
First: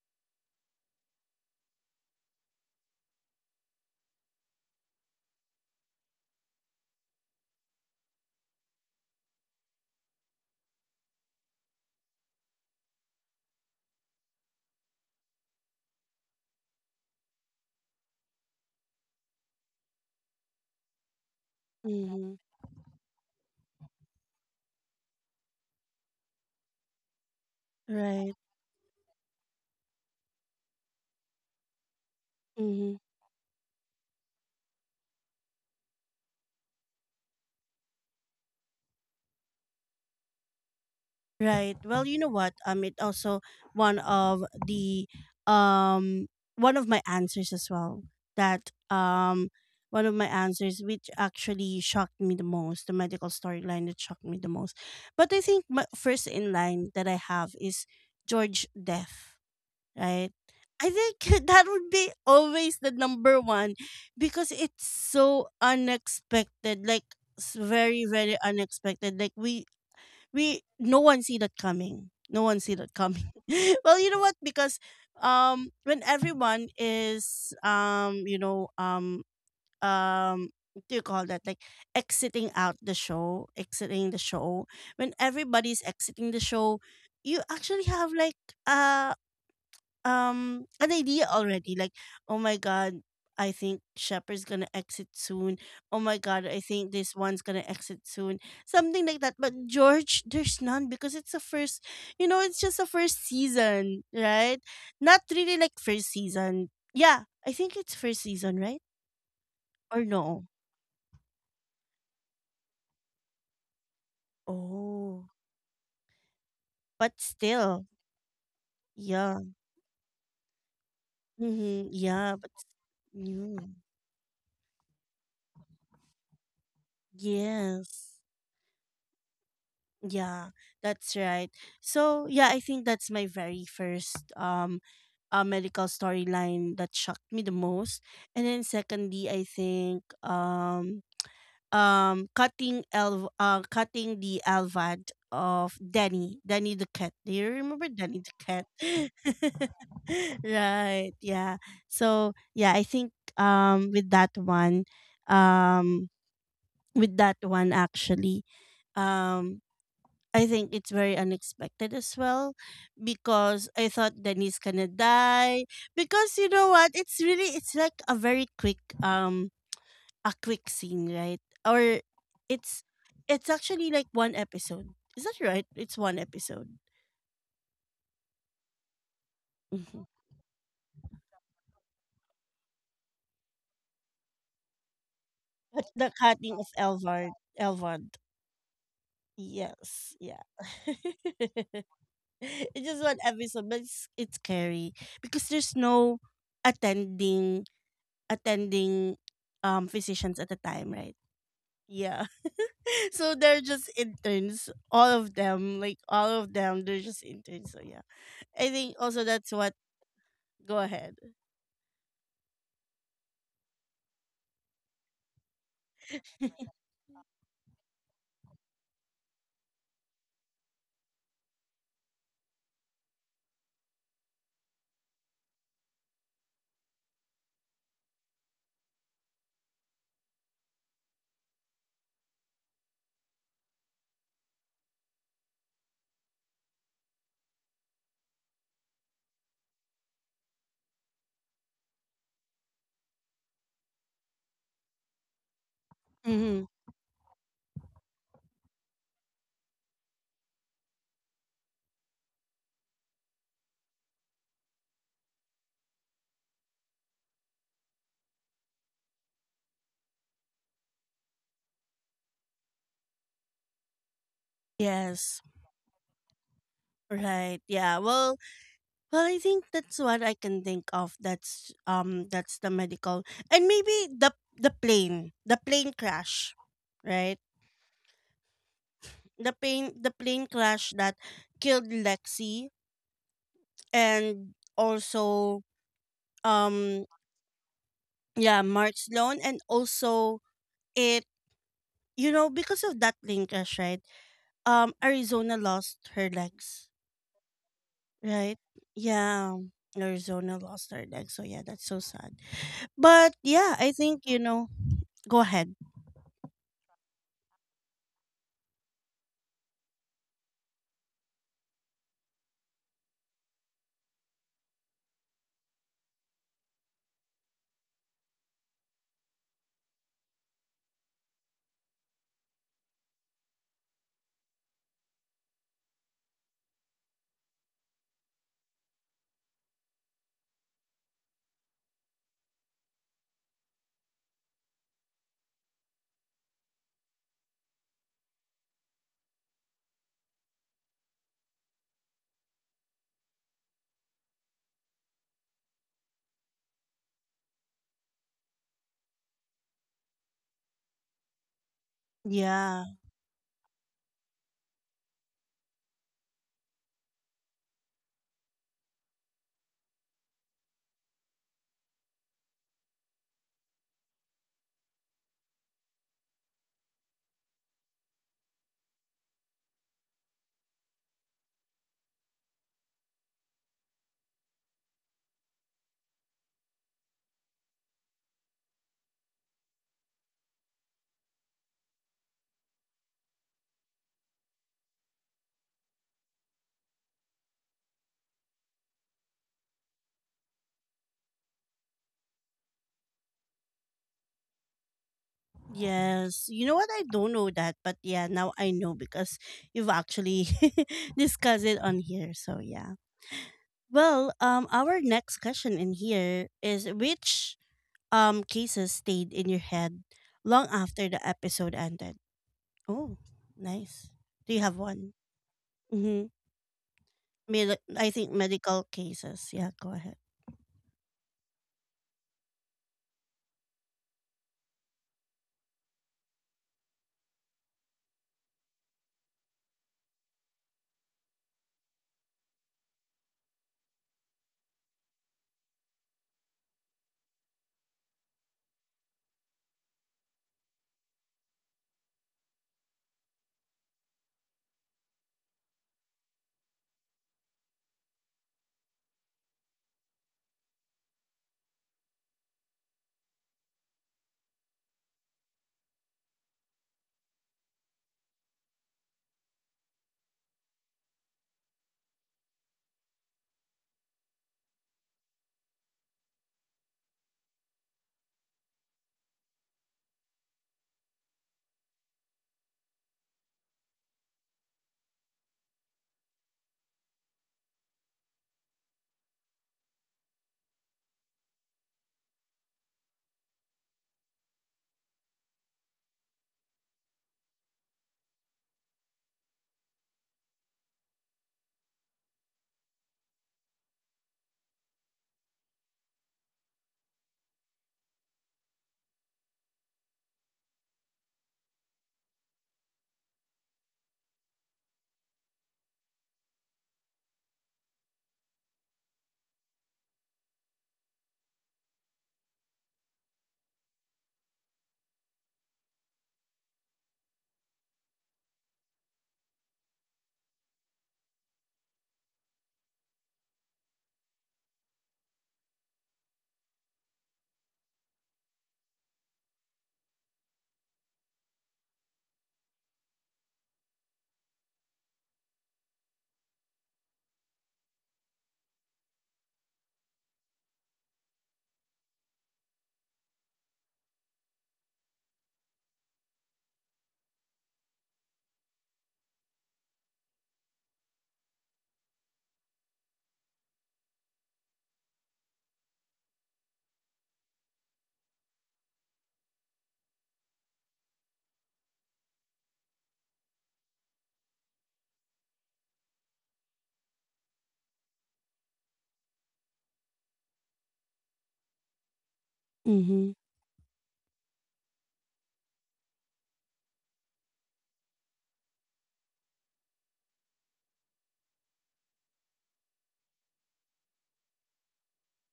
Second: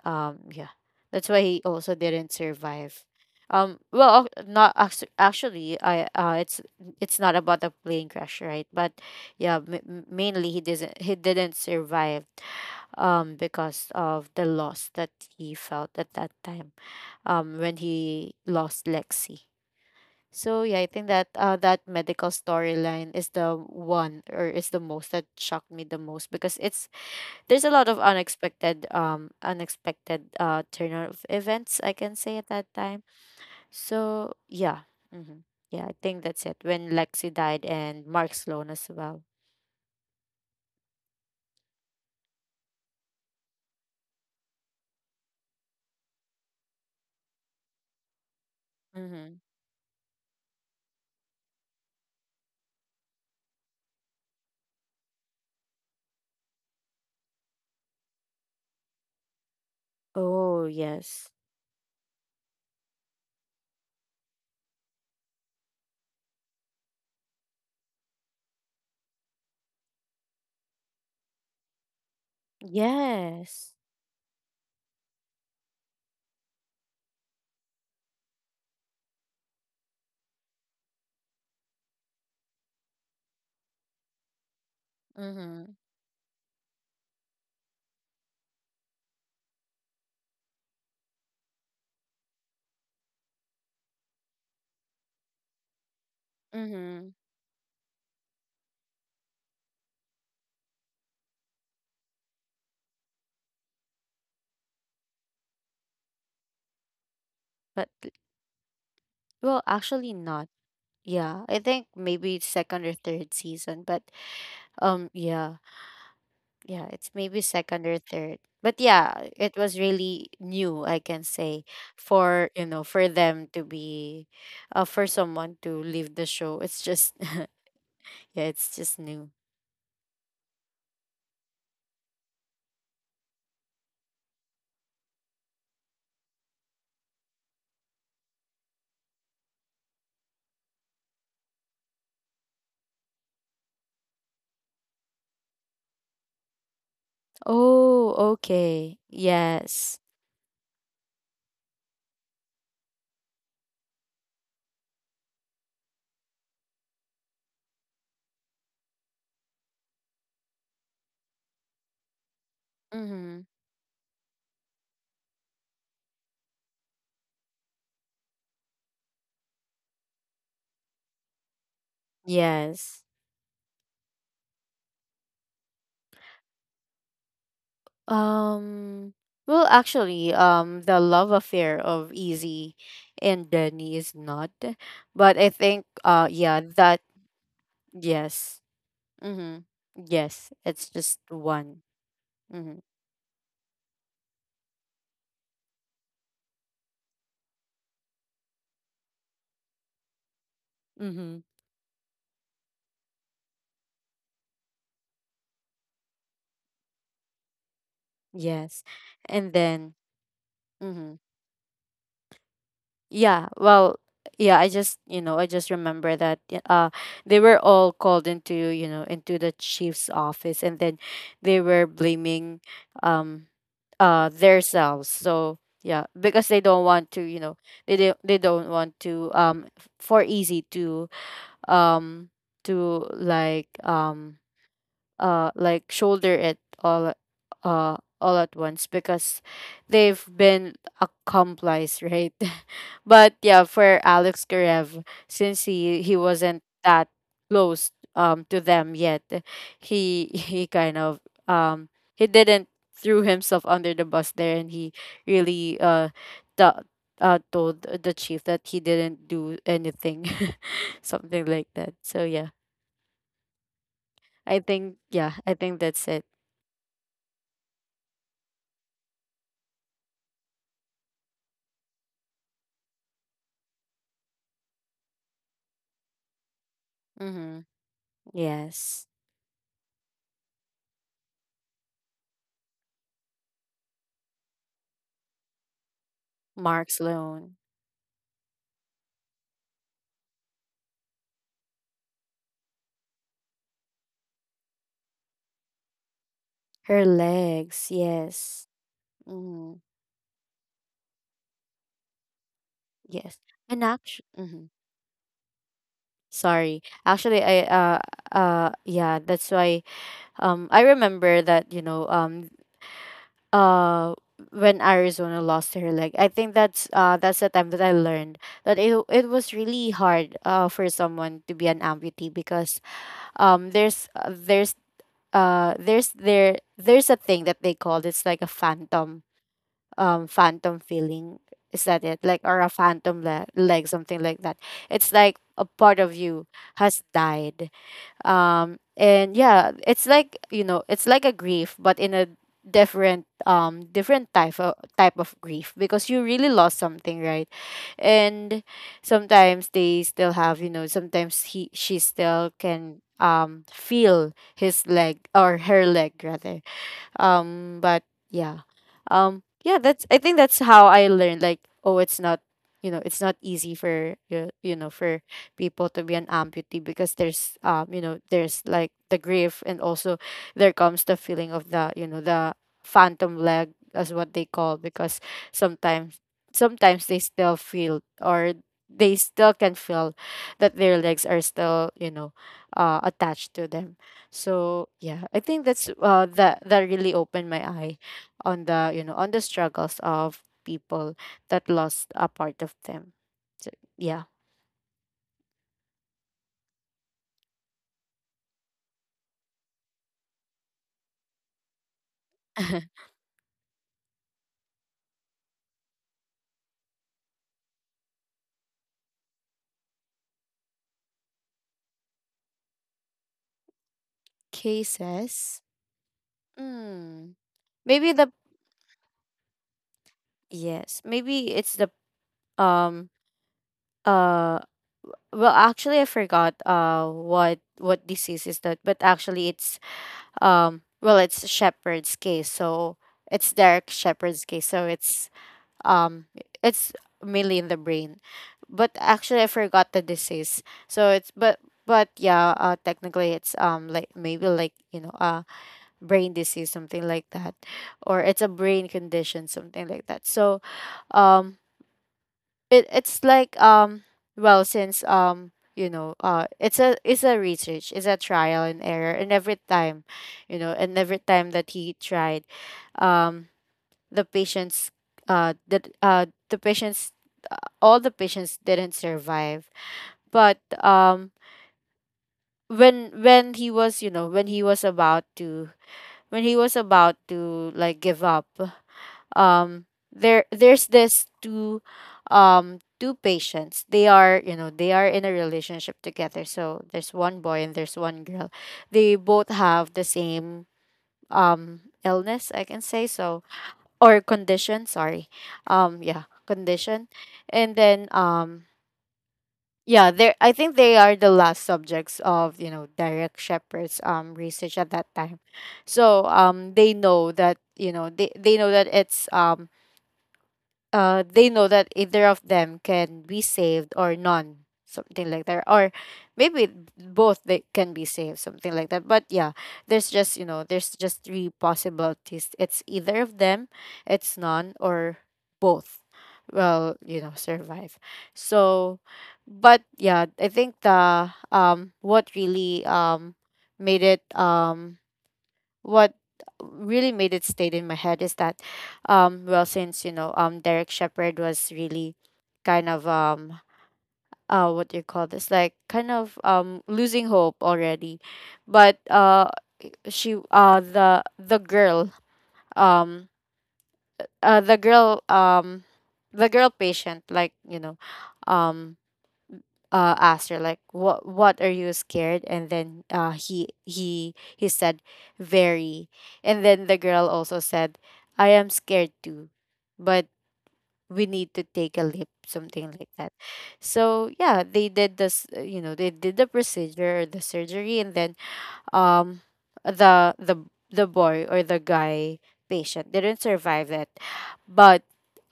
S2: yeah. That's why he also didn't survive. Well ac- not actu- actually I it's not about the plane crash, right? But yeah, mainly he didn't survive because of the loss that he felt at that time when he lost Lexi. So yeah, I think that that medical
S1: Mm-hmm.
S2: storyline is the one, or is the most that shocked me the most, because it's there's a lot of
S1: Right.
S2: unexpected unexpected turn of events, I can say, at that
S1: Mm-hmm.
S2: time. So yeah, hmm yeah, I think that's it. When Lexi died and Mark Sloan as well.
S1: Right. Well, you know what? It also one of the um one of my answers as well. That,
S2: Mm-hmm.
S1: one of my answers which actually shocked me the most, the medical storyline that shocked me the most. But I think my first in line that I have is George Death, right?
S2: Oh
S1: I
S2: yes,
S1: think that would be always the number one, because it's so unexpected, like very, very unexpected. Like no one see that coming. No one see that coming.
S2: yes.
S1: Well, you know what? Because when everyone is you know what do you call that? Like exiting out the show, exiting the show. When
S2: Mm-hmm.
S1: everybody's exiting the show, you actually have like a an idea already, like, oh my God, I think Shepherd's gonna exit soon. Oh my God, I think
S2: Mm-hmm.
S1: this one's gonna exit soon, something like that. But George, there's none, because it's a first, you know, it's just a first season, right? Not really like first season. Yeah, I think
S2: But
S1: it's first season, right?
S2: well,
S1: Or
S2: actually
S1: no?
S2: not. Yeah, I think maybe second or third season. But
S1: Oh,
S2: yeah, yeah, it's
S1: but
S2: maybe
S1: still.
S2: second or third, but yeah,
S1: Yeah.
S2: it was really new, I can say,
S1: Mm-hmm. Yeah. But
S2: for you know for them
S1: mm,
S2: to be for someone to leave the show, it's just
S1: yes.
S2: yeah, it's just new.
S1: Yeah, that's right. So yeah, I think that's my very first medical storyline that shocked me the most. And then, secondly, I think cutting the Alvad of Danny, Danny the cat. Do you remember
S2: Oh,
S1: Danny the cat?
S2: okay, yes.
S1: Right. Yeah. So yeah, I think um with that one actually. Um I think it's very unexpected as well,
S2: Mm-hmm.
S1: because I thought Danny's gonna die. Because you know what? It's like a very quick a quick scene, right? Or it's
S2: Yes.
S1: it's actually like one episode. Is that right? It's one episode.
S2: um well
S1: Hmm.
S2: actually the love affair of easy and Danny is not, but I
S1: But
S2: think
S1: the cutting
S2: yeah,
S1: of
S2: that
S1: Elvard. Elvard.
S2: yes. Mm-hmm.
S1: Yes, yeah.
S2: Yes, it's just one.
S1: It's
S2: Mm-hmm.
S1: just one episode, but it's scary, because there's no attending attending physicians at the time, right?
S2: Mm-hmm.
S1: Yeah. So they're just interns, all of them, like all of them, they're just interns. So yeah, I
S2: Yes.
S1: think also that's
S2: And
S1: what,
S2: then,
S1: go
S2: mm-hmm.
S1: ahead.
S2: Yeah, well, yeah, I just, you know, I just remember that they were all called into, you know, into the chief's office, and then they were blaming um themselves. So, yeah, because they don't want to, you know, they don't want to for easy um to like shoulder it all at once because they've been accomplice, right. But yeah, for Alex Karev, since he wasn't
S1: Mhm.
S2: that close to them yet, he he kind of um he didn't threw himself under the bus there, and he really t- told the chief that he didn't do anything, something like that. So yeah, I think, yeah,
S1: Yes.
S2: I think that's it.
S1: Right. Yeah. Well, I think that's what I can think of. That's, the medical. And maybe the plane crash, right?
S2: Mm-hmm. Yes.
S1: The plane crash that killed Lexi, and also
S2: Mark's
S1: um
S2: Sloan.
S1: yeah, Mark Sloan. And also it you know, because of that plane crash, right? Arizona lost her legs,
S2: Her legs.
S1: right?
S2: Yes.
S1: Yeah.
S2: Mm-hmm.
S1: Arizona lost her legs. So yeah, that's so sad. But
S2: Yes.
S1: yeah,
S2: And
S1: I think,
S2: actually,
S1: you
S2: mm-hmm.
S1: know, go ahead.
S2: Sorry. Actually, I yeah. That's why I remember that you know uh when Arizona lost her leg, I think that's the time that I learned that it was really hard for someone to be an amputee, because there's there's a thing that they called, it's like a phantom phantom feeling, is that it, like, or a phantom leg, something like that. It's like a part of you has died, and yeah, it's like you know it's like a grief, but in a different different type of grief, because you really lost something, right. And sometimes they still have, you know, sometimes he she still
S1: Yeah.
S2: can feel his leg or her leg rather, but yeah, yeah, that's, I think that's how I learned, like, oh, it's not, you know, it's not easy for you, you know, for people to be an amputee, because there's you know there's like the grief, and also there comes the feeling of, the you know, the phantom leg, as what they call, because sometimes sometimes they still feel or they still can feel that their legs are still, you know, attached to them. So yeah, I think that's that that really opened my eye on, the you know, on the struggles of people that lost a part of them. So, yeah.
S1: Yes. You know what? I don't know that, but yeah, now I know because you've actually discussed it on here. So yeah. Well, our next question in here is, which cases stayed in your head long after the episode ended? Oh, nice. Do you have
S2: Kay
S1: one?
S2: says,
S1: Mm-hmm.
S2: mm,
S1: I
S2: maybe
S1: think
S2: the
S1: medical cases. Yeah, go ahead.
S2: yes, maybe it's the um uh well, actually, I forgot what disease is that, but actually it's, well, it's shepherd's case, so it's Derek Shepherd's case, so um it's mainly in the brain, but actually I forgot the disease, so it's but yeah, technically it's like maybe like you know brain disease, something like that, or it's a brain condition, something like that. So um it it's like well, since you know it's a research, it's a trial and error, and every time, you know, and every time that he tried, um the patients, the patients, all the patients didn't survive. But when he was, you know, when he was about to, when he was about to like give up, um there there's this two two patients, they are, you know, they are in a relationship together, so there's one boy and there's one girl. They both have the same illness, I can say, so, or condition, sorry, yeah, condition. And then yeah, they, I think they are the last subjects of, you know, Derek Shepherd's research at that time. So they know that, you know, they know that it's they know that either of them can be saved or none, something like that. Or maybe both they can be saved, something like that. But yeah, there's just, you know, there's just three possibilities. It's either of them, it's none, or both will, you know, survive. So but yeah, I think the what really made it what really made it stayed in my head is that well, since you know Derek Shepherd was really kind of what do you call this, like, kind of losing hope already. But she the girl um the girl the girl patient, like, you know, um asked her like, what, are you scared? And then he said very. And then the girl also said, I am scared too, but we need to take a leap, something like that.
S1: Mm-hmm.
S2: So yeah, they did this, you know, they did the procedure, the surgery, and then um the the the boy or the guy patient didn't survive it. But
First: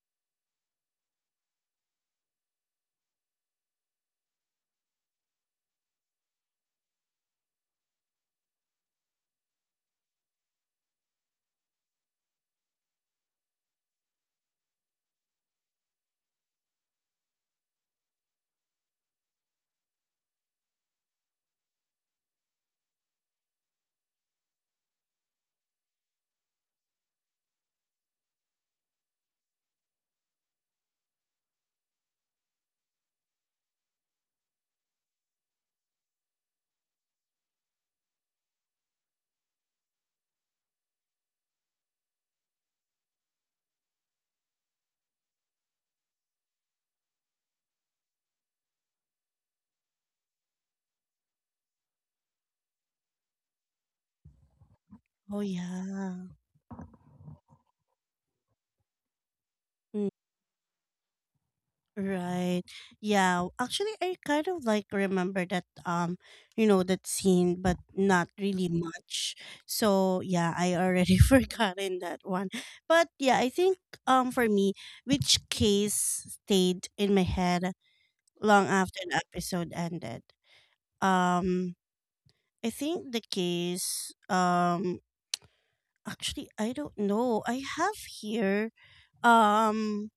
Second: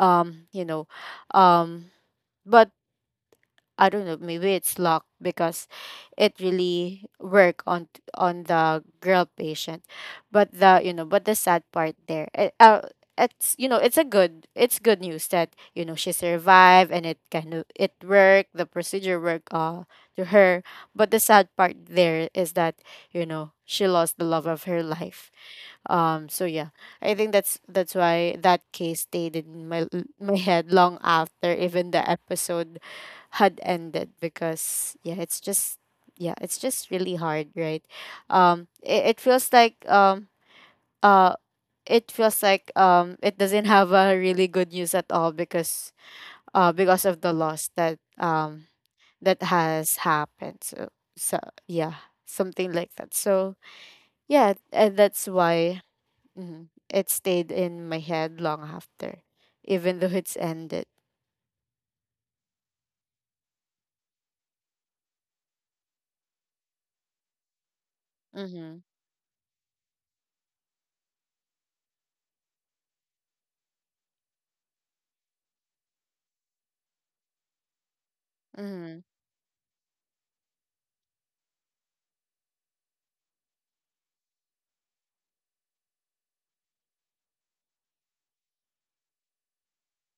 S2: you know um but I don't know, maybe it's luck, because it really work on on the girl patient. But the, you know, but the sad part there, it's, you know, it's a good, it's good news that, you know, she survived, and it kind of it worked, the procedure worked to her. But the sad part there is that, you know, she lost the love of her life, so yeah, I think that's why that case stayed in my my head long after, even the episode had ended, because yeah, it's just, yeah, it's just really hard, right? It feels like uh it feels like it doesn't have a really good news at all, because of the loss that that has happened. So so yeah, something like that. So yeah, and that's
S1: Oh
S2: why
S1: yeah.
S2: mhm, it stayed in my head long after, even though it's ended.
S1: Right. Yeah. Actually, I kind of like remember that, you know, that scene, but not really
S2: Mhm.
S1: much. So yeah, I already forgotten that one. But yeah, I think for me, which case stayed in my head long after
S2: Mhm.
S1: the episode ended? Um, I think the case, actually I don't know. I have here um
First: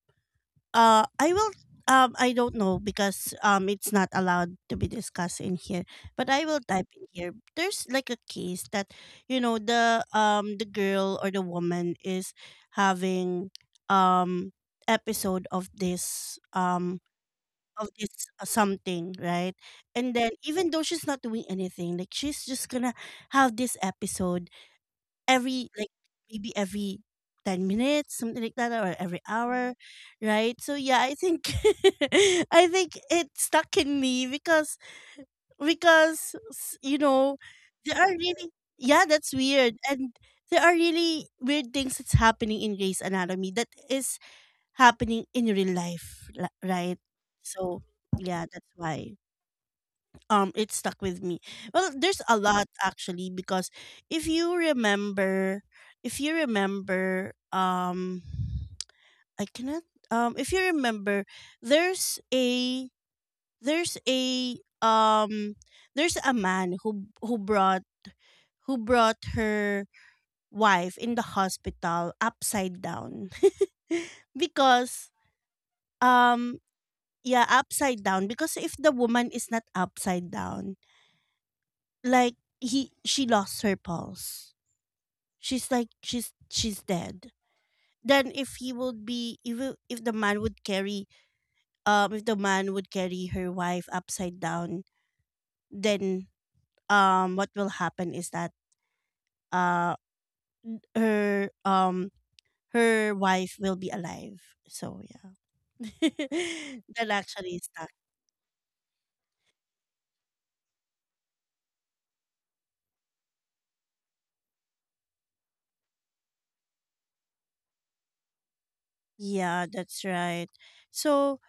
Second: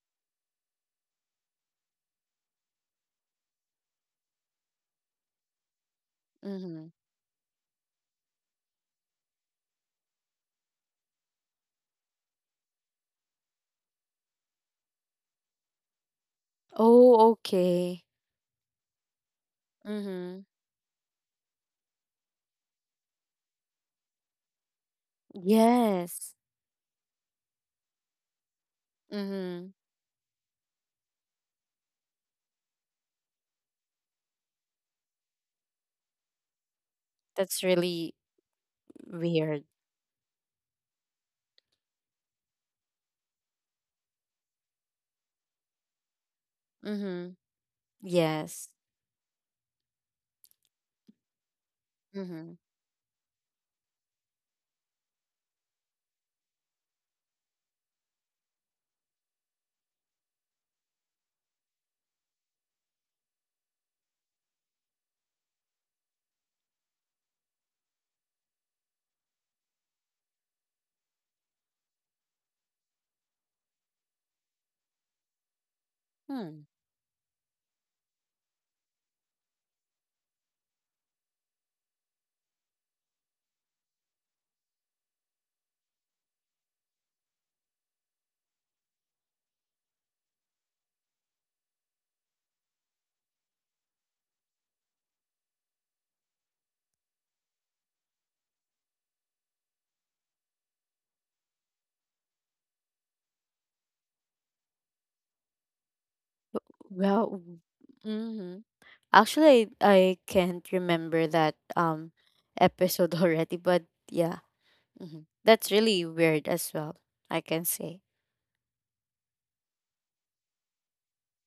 S1: I will, I don't know, because it's not allowed to be discussed in here. But I will type
S2: Mhm.
S1: in here. There's like a case that, you know, the girl or the woman is having um episode of this um
S2: Oh,
S1: of
S2: okay.
S1: this something, right? And then,
S2: Mhm.
S1: even though she's not doing anything, like, she's just gonna have this episode every, like,
S2: Yes.
S1: maybe every 10 minutes, something like that, or every
S2: Mhm.
S1: hour, right? So yeah, I think I think it stuck in me because because
S2: That's
S1: there are
S2: really
S1: really yeah, that's
S2: weird.
S1: weird, and there are really weird things that's happening in Grey's Anatomy that is happening in real life, right.
S2: Mhm.
S1: So yeah,
S2: Yes.
S1: that's why it stuck with me. Well, there's a
S2: Mhm.
S1: lot, actually, because if you remember if you remember I cannot if you remember, there's a, there's a um there's a man who brought, who brought her wife in the hospital upside down, because um
S2: Hmm.
S1: yeah, upside down, because if the woman is not upside down, like, he she lost her pulse, she's like, she's dead. Then if he would be, if the man would carry, if the man would carry her wife upside down, then what will happen is that, uh her, her wife will be alive. So yeah. That
S2: Well,
S1: actually is that.
S2: mhm. Actually, I can't remember that episode already, but yeah. Mhm. That's really weird as well, I can say.
S1: Yeah, that's right. So,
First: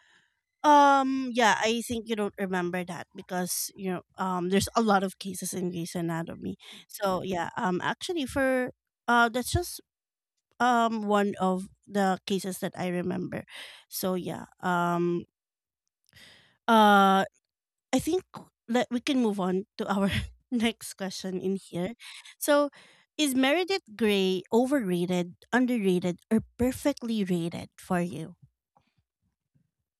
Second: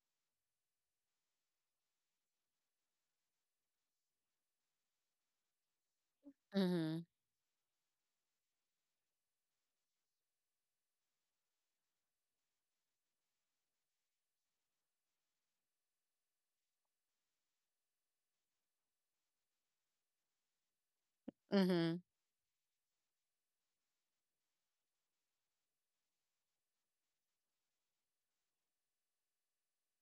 S1: Yeah, I think you don't remember that because, there's a lot of cases in Grey's Anatomy.
S2: Mhm.
S1: So yeah, actually, for that's just one of the cases that I remember. So yeah, uh, I think that we can move on to our next question in here.
S2: Mhm.
S1: So, is Meredith Grey overrated, underrated, or perfectly rated for you?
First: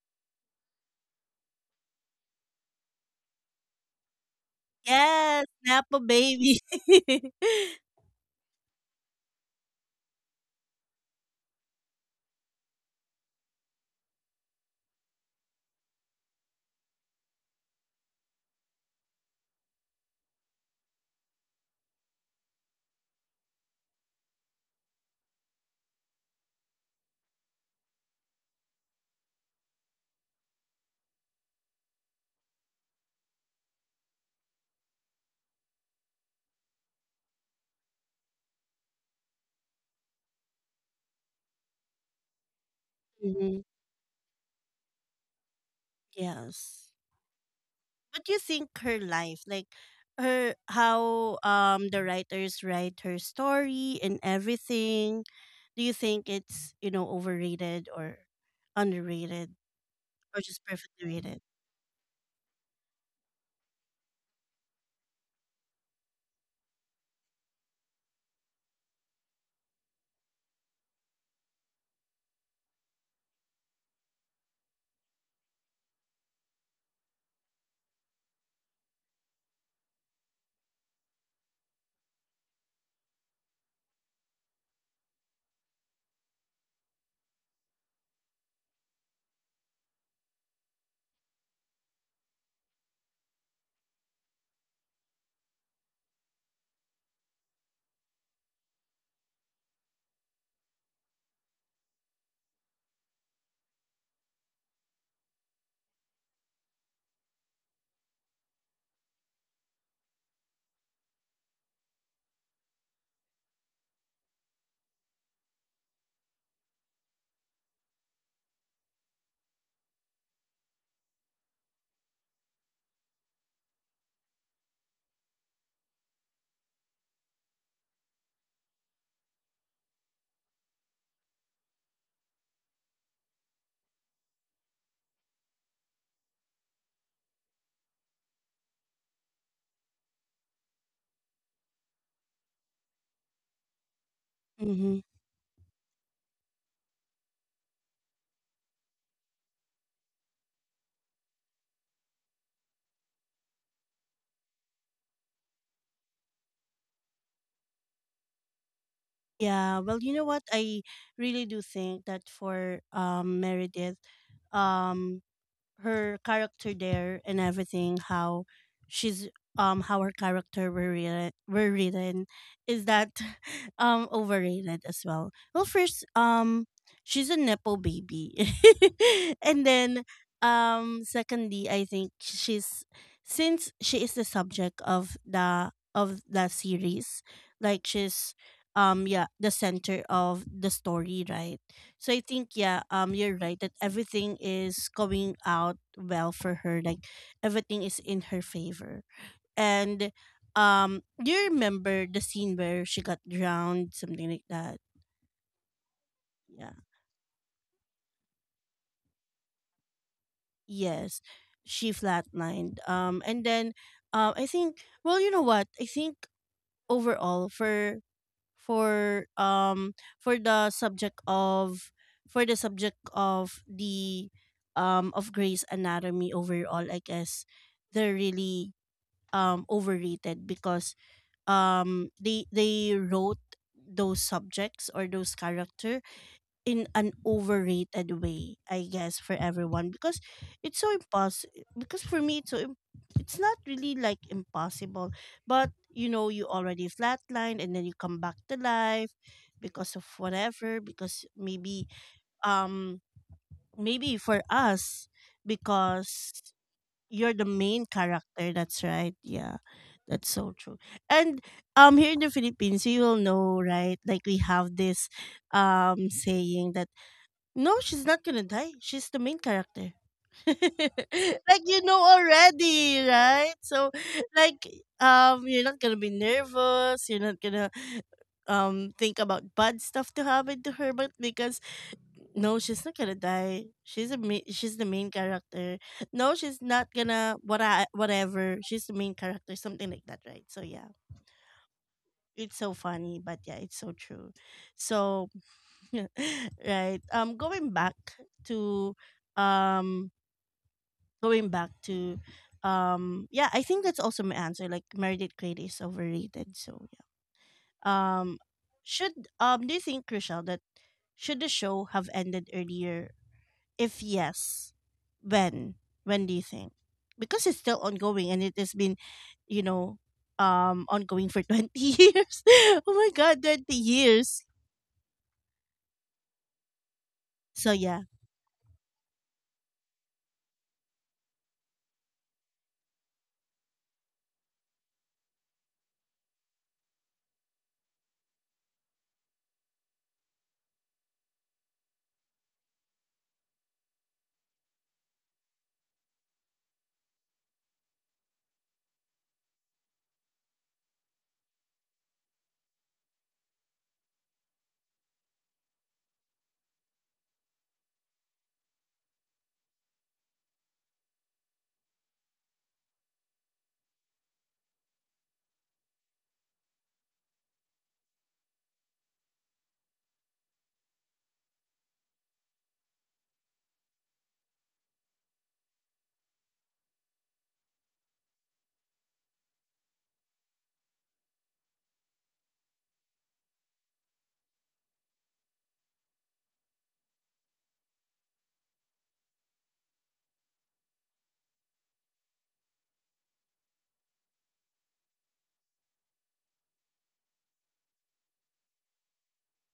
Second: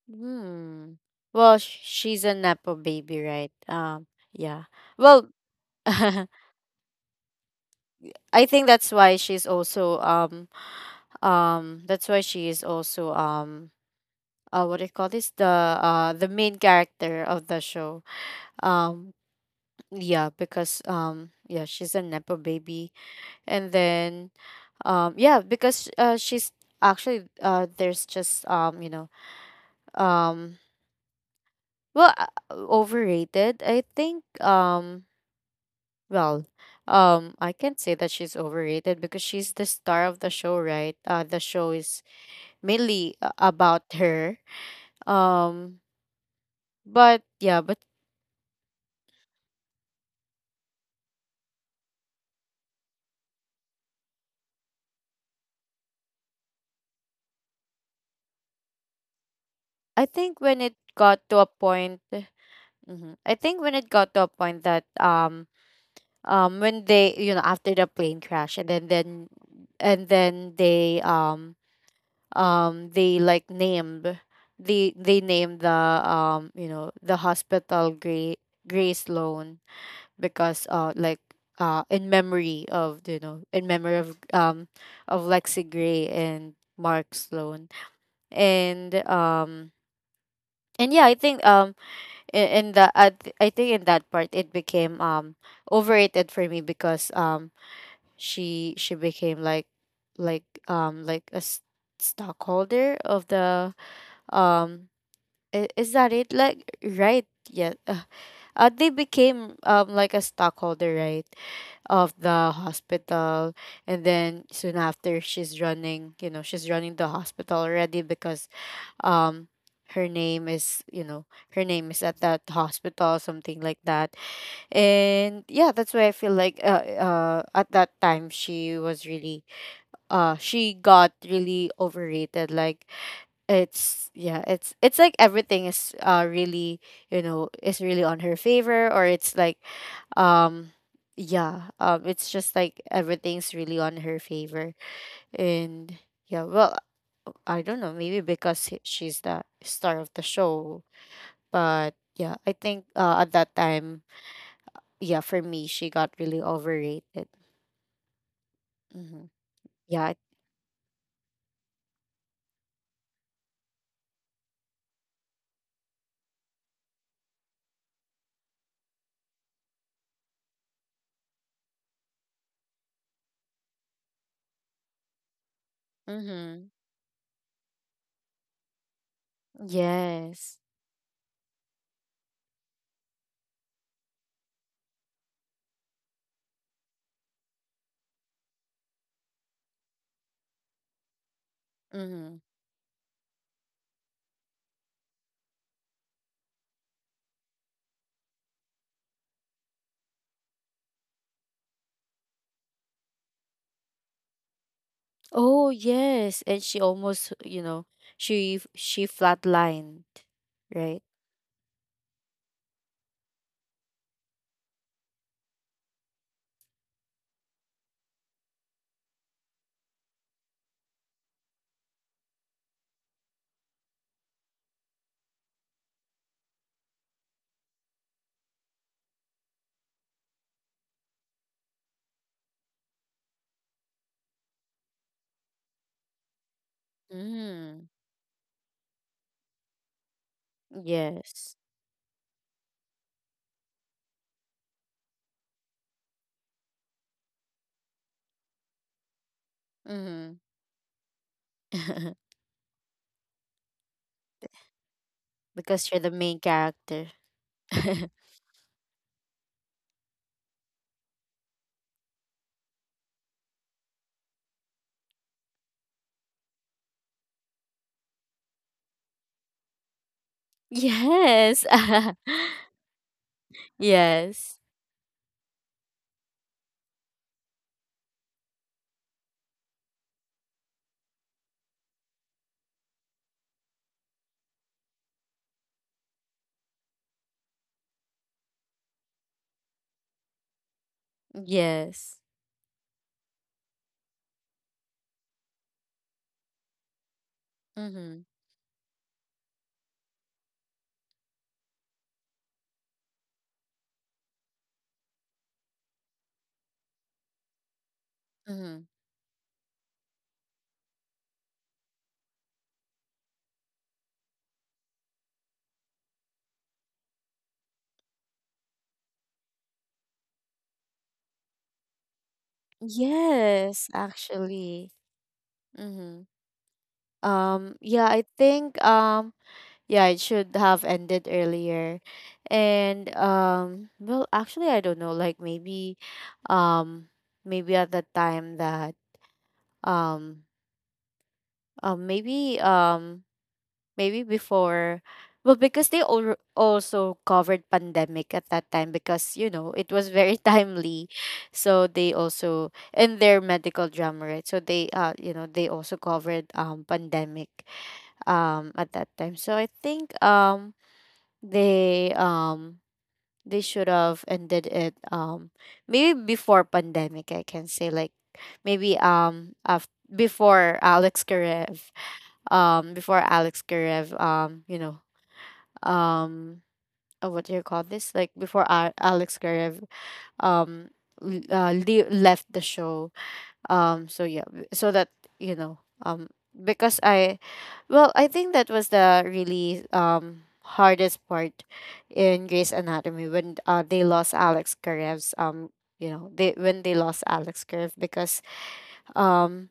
S2: Hmm. Well, she's a Nepo baby, right? Yeah. Well,
S1: Yes, Napa
S2: I
S1: baby.
S2: think that's why she's also that's why she is also what do you call this, the main character of the show. Um yeah, because yeah, she's a Nepo baby, and then yeah, because she's actually there's just you know um well overrated, I think well, I can't say that she's overrated because she's the star of the show, right? The show is mainly
S1: Mhm.
S2: about her. Um,
S1: Yes.
S2: but yeah, but
S1: What do you think her life, like, her, how the writers write her story and everything, do you think it's, you know, overrated or underrated
S2: I think
S1: or
S2: when
S1: just
S2: it
S1: perfectly
S2: got to
S1: rated?
S2: a point, mhm. I think when it got to a point that when they, you know, after the plane crash, and then they, they like named, they named the, you know, the hospital Gray, Gray Sloan, because, in memory of, you know, in memory of, of Lexi Gray and Mark Sloan. And, and yeah, I think, in the I, th- I think in that part it became, overrated for me because, she became like, like stockholder of the, um is that it? Like, right? Yeah. They became, like a stockholder, right, of the hospital. And then soon after, she's running, you know, she's running the hospital already, because, um her name is, you know, her name is at that hospital, something like that. And yeah, that's why I feel like, at that time, she was really, she got really overrated. Like, it's, yeah, it's like everything is, really, you know, is really on her favor, or it's like, um yeah it's just like everything's really on her favor.
S1: Mm-hmm.
S2: And yeah, well, I don't know, maybe because she's the star of the show. But yeah, I think, at that time, yeah, for me, she got really overrated. Mm-hmm.
S1: Yeah, well, you
S2: Yeah.
S1: know what? I really do think that for Meredith, um her character there and everything, how she's how her character were written, is that overrated as well. Well, first,
S2: Mm-hmm.
S1: she's a nepo baby, and then,
S2: Yes.
S1: secondly, I think she's since she is the subject of the series, like, she's, yeah, the center of the story, right? So I
S2: Mm-hmm.
S1: think, yeah, you're right that everything is going out well for her. Like, everything is in her favor. And do you remember the scene where she got drowned, something like that?
S2: Oh yes, and
S1: Yeah.
S2: she almost, you know, she flatlined, right?
S1: Yes. She flatlined. And then I think, well, you know what? I think overall, for, for um for the subject of for the subject of the, of Grey's Anatomy overall, I guess they're really overrated because they wrote those subjects or those character in an
S2: mm
S1: overrated way, I guess, for everyone, because it's so impossible.
S2: yes.
S1: Because for me, it's not really like impossible, but, you know, you already flatlined and then you come back to life because of
S2: Mm-hmm.
S1: whatever. Because um, maybe for us,
S2: Because you're the
S1: because
S2: main character.
S1: you're the main character. That's right. Yeah, that's so true. And here in the Philippines, you will know, right? Like, we have this saying that no, she's not gonna die, she's the main character. Like,
S2: Yes.
S1: you know already, right? So,
S2: Yes.
S1: like, you're not gonna be nervous, you're not gonna think about bad stuff to happen to her, but because, no, she's not gonna die. She's the main character. No, she's not gonna, what I, whatever, she's the main character, something like that, right? So yeah.
S2: Yes.
S1: It's so funny, but yeah, it's so true. So, right.
S2: Mhm.
S1: To, um, Going back to, yeah, I think that's also my answer. Like, Meredith Grey is overrated. So yeah. Um,
S2: Mhm.
S1: should Do you think, Rochelle, that should the show have ended earlier? If yes, when? When do you think? Because it's still ongoing, and it has been, you know, ongoing for 20 years. Oh my god, twenty
S2: Yes,
S1: years.
S2: actually. Mhm.
S1: So yeah.
S2: Yeah, I think, yeah, it should have ended earlier. And, well, actually, I don't know, like, maybe, um maybe at the time that, um maybe, maybe before, well, because they also covered pandemic at that time, because, you know, it was very timely, so they also, in their medical drama, right, so they, you know, they also covered, pandemic, at that time. So I think, they, they should have ended it, maybe before pandemic, I can say. Like, maybe, before Alex Karev, before Alex Karev, you know, um what do you call this? Like, before Alex Karev, um left the show, so yeah, so that, you know, because I, well, I think that was the really, hardest part in Grey's Anatomy, when, they lost Alex Karev's, you know, they, when they lost Alex Karev, because, um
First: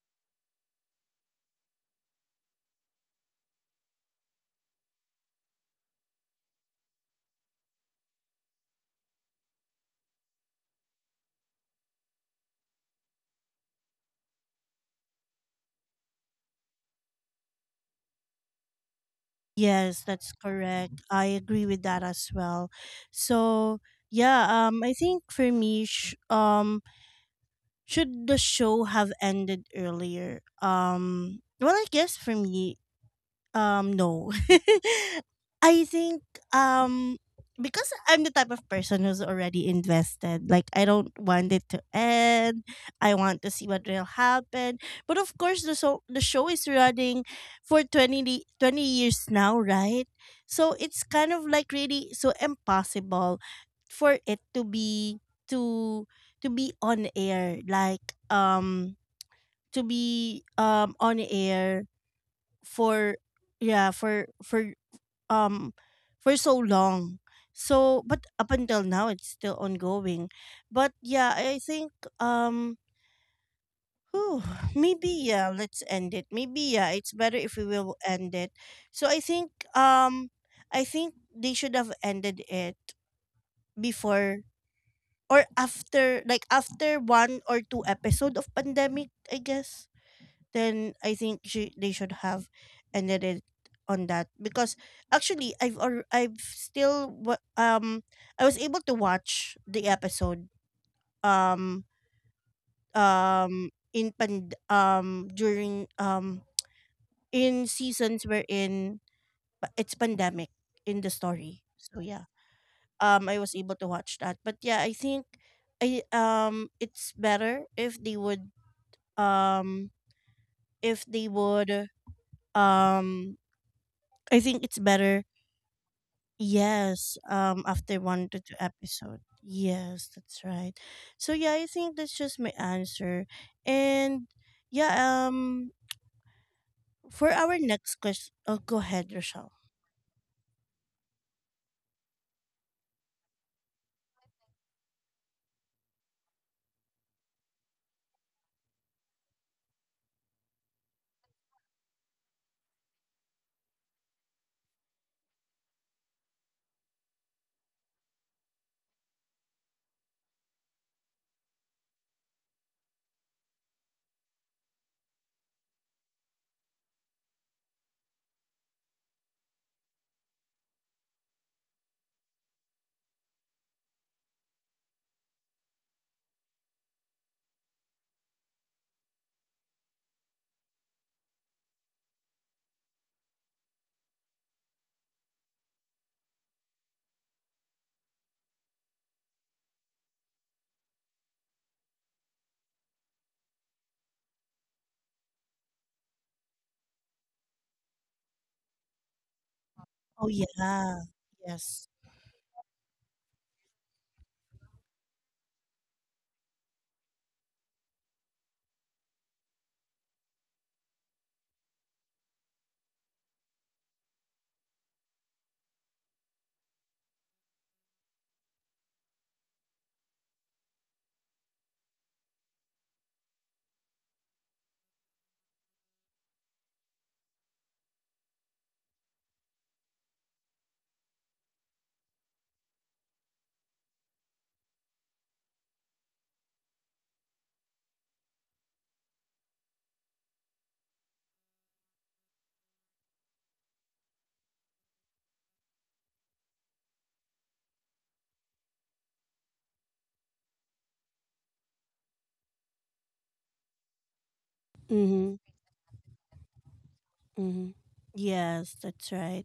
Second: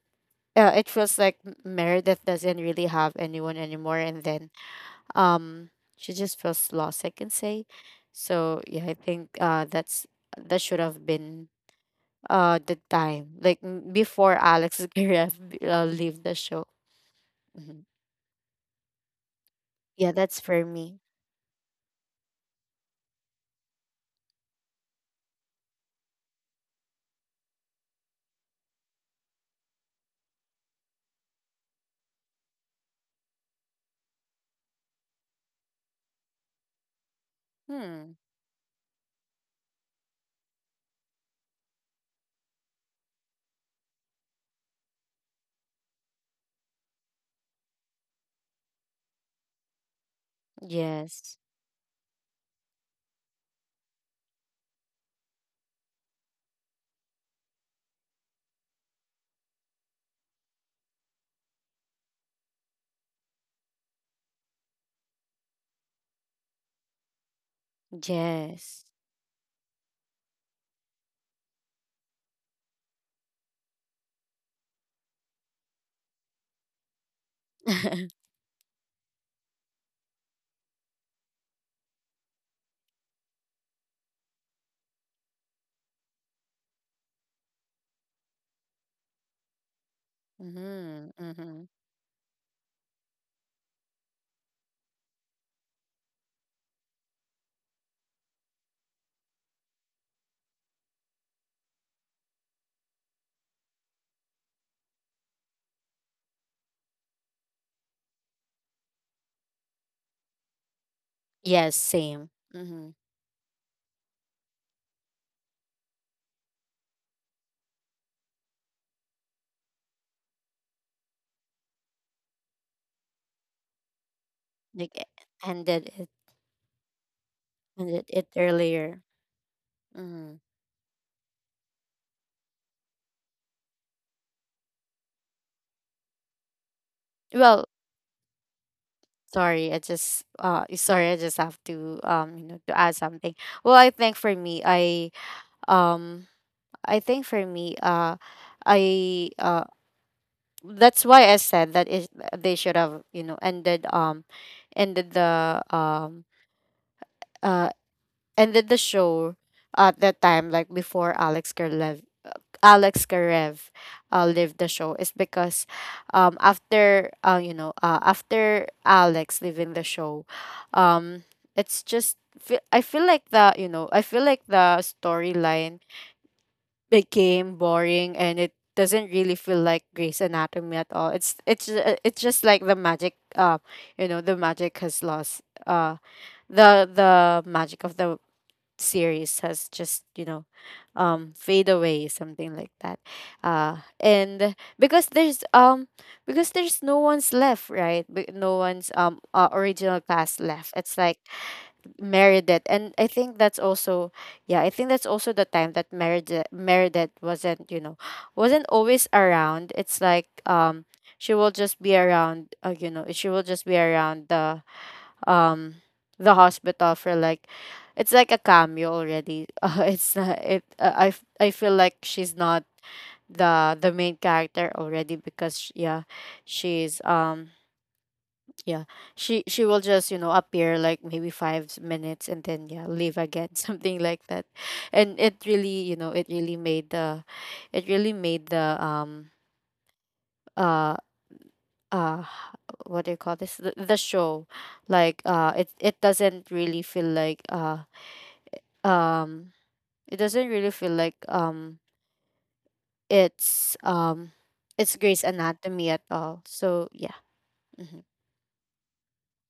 S2: it feels like Meredith doesn't really have anyone anymore. And then, um she just feels lost, I can say. So yeah, I think, that's, that should have been, the time, like, before Alex Garev, leave the show. Mhm.
S1: Yes,
S2: Yeah,
S1: that's
S2: that's for me.
S1: correct. I agree with that as well. So, yeah, I think for should the show have ended earlier? Well, I guess for me, no. I think um because
S2: Hmm.
S1: I'm the type of person who's already invested. Like, I don't want it to end. I want to see what will happen. But of course, the show is running for 20 years now, right? So it's kind
S2: Yes.
S1: of like really so impossible for it to be, to to be on air, like, to be, on air for, yeah, um for so long. So, but up
S2: Yes.
S1: until now, it's still ongoing. But yeah, I think um whew, maybe, yeah, let's end it, maybe, yeah, it's better if we will end it. So I think um they should have ended it before, or after, like, after one or two episode of pandemic, I guess. Then
S2: Mm-hmm,
S1: I think
S2: mm-hmm.
S1: they should have ended it on that, because actually, I've still, I was able to watch the episode, um during in seasons wherein pa- it's pandemic in the story,
S2: Yes,
S1: so
S2: same.
S1: yeah.
S2: Mm-hmm.
S1: I was able to watch that, but yeah, I think, I it's better if they would, um if they would, um I think it's
S2: Like,
S1: better.
S2: ended it
S1: Yes,
S2: ended
S1: after
S2: it
S1: one to two
S2: earlier.
S1: episode. Yes,
S2: Mm-hmm.
S1: that's right. So yeah, I think that's just my answer. And yeah, um, for our
S2: Well,
S1: next question, oh, go ahead, Rochelle.
S2: sorry, I just have to, you know, to add something. Well, I think for me, um I think for me, I that's why I said that, it, they should have, you know, ended, ended the, uh ended the show at that time, like, before Alex Kerlev, Alex Karev, leave the show, is because, after, you know, after Alex leaving the show, um it's just I feel like the, you know, I feel like the storyline became boring, and it doesn't really feel like Grey's Anatomy at all. It's, it's just like the magic, you know, the magic has lost, the magic of the series has just, you know, fade away, something like that. And because there's, because there's no one's left, right? No one's, original
S1: Oh
S2: cast
S1: yeah,
S2: left. It's like
S1: yes.
S2: Meredith. And I think that's also, yeah, I think that's also the time that Meredith wasn't, you know, wasn't always around. It's like, she will just be around, you know, she will just be around the, um the hospital, for like, it's like a cameo already. It's not it. I feel like she's not the main character already, because yeah, she's, yeah, she will just, you know, appear like maybe 5 minutes, and then yeah, leave again, something like that. And it really, you know, it really made the, it really made the, uh uh what do you call this, the show, like, it doesn't really feel like, um it doesn't really feel like, it's, it's Grey's
S1: Mm-hmm.
S2: Anatomy at all. So yeah.
S1: Mm-hmm.
S2: Hmm.
S1: Yes, that's right.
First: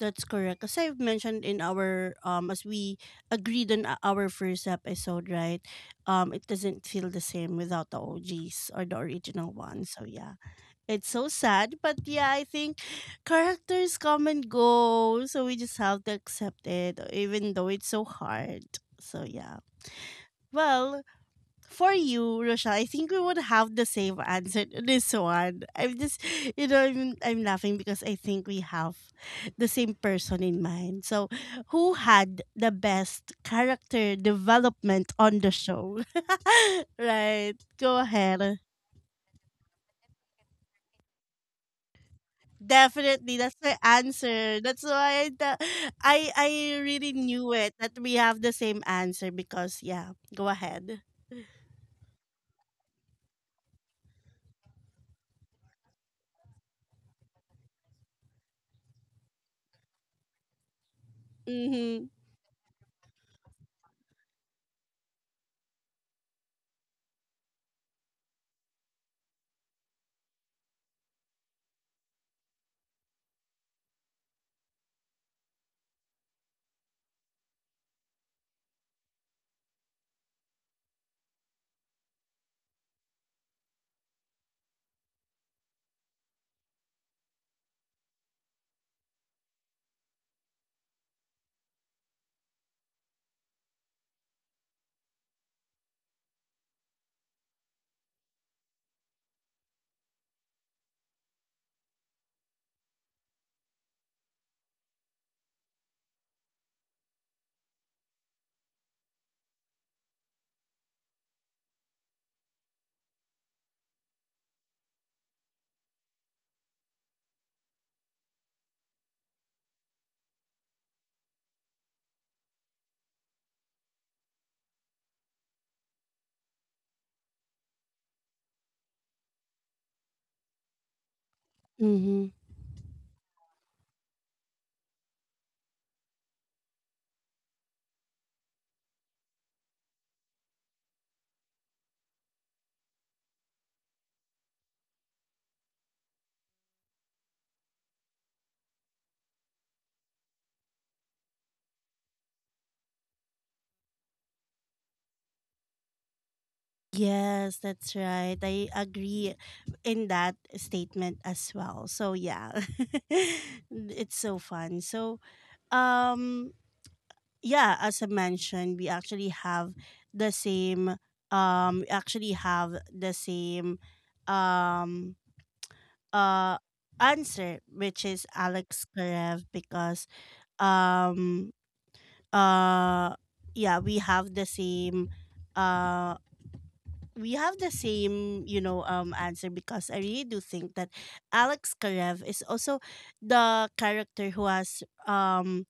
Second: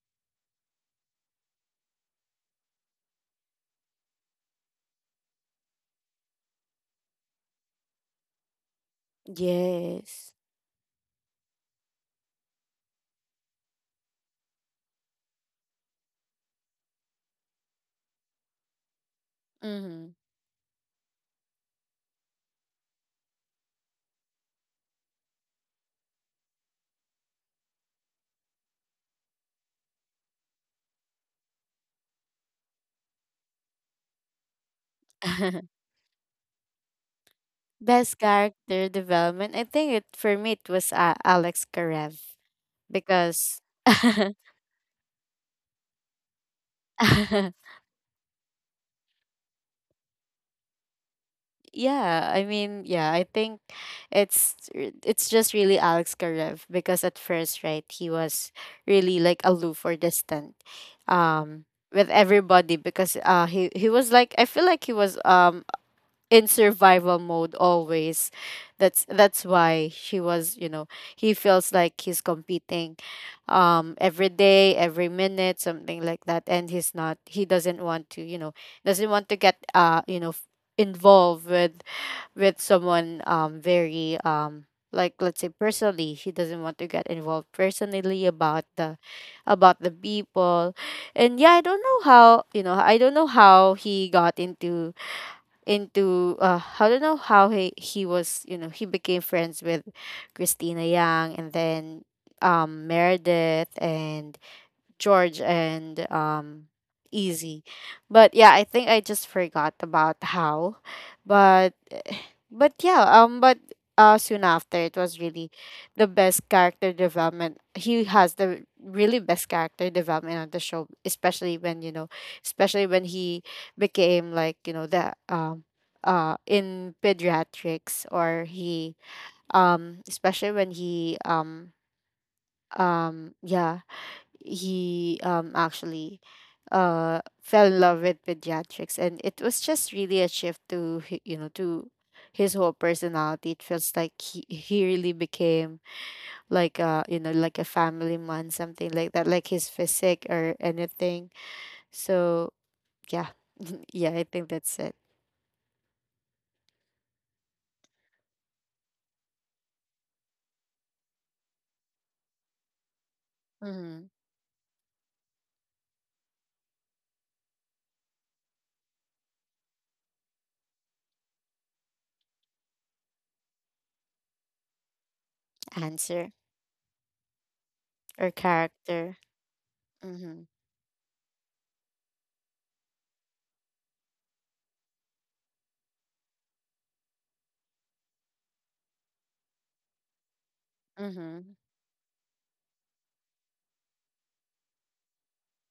S1: That's correct. As I've mentioned, in our as we agreed on, our first episode, right? It doesn't feel the same without the OGs or the original one. So
S2: Yes.
S1: yeah. It's so sad, but yeah, I think characters come and go, so we just have to accept it, even though it's so hard. So yeah.
S2: Mm-hmm.
S1: Well, for you, Rochelle, I think we would have the same answer to this one. I'm just, you know, I'm laughing, because I think we have the same person in mind. So, who had the best character development on the show? Right. Go
S2: Best
S1: ahead.
S2: character development. I think, it for me, it was, Alex Karev,
S1: Definitely, that's
S2: because
S1: my answer. That's why I really knew it that we have the same answer, because, yeah, go ahead.
S2: yeah, I mean, yeah, I think it's just really Alex Karev, because at first, right, he was really like aloof or distant, um
S1: Mhm.
S2: with everybody, because, he was like, I feel like he was, in survival mode always. That's why he was, you know, he feels like he's competing, every day, every minute, something like that. And he's not, he doesn't want to, you know, doesn't want to get, you know, involved with, someone, very, like, let's say personally, he doesn't want to get involved personally about the, about the people. And yeah, I don't know how, you know, I don't know how he got into, I don't know how he was, you know, he became friends with Christina Yang, and then, Meredith and George, and, easy. But yeah, I think I just forgot about how. but but yeah, but, soon after, it was really the best character development. He has the really best character development on the show, especially when, you know, especially when he became like, you know, the, in pediatrics, or he, especially when he,
S1: Mhm.
S2: yeah, he, actually, fell in love with pediatrics, and it was just really a shift to you know, to his whole personality. It feels like he really became like, you know, like a family man, something like that, like his physique or anything. So yeah. Yeah, I think that's it.
S1: Yes, that's right. I agree in that statement as well. So yeah.
S2: Mm-hmm.
S1: It's so fun. So, um yeah, as I mentioned, the same we actually have the same, um
S2: Answer.
S1: uh answer, which is
S2: Or
S1: Alex
S2: character.
S1: Karev, because,
S2: Mm-hmm.
S1: um uh yeah, uh we have the same, answer, because I really do think that
S2: Mm-hmm.
S1: Alex Karev is also the character who has,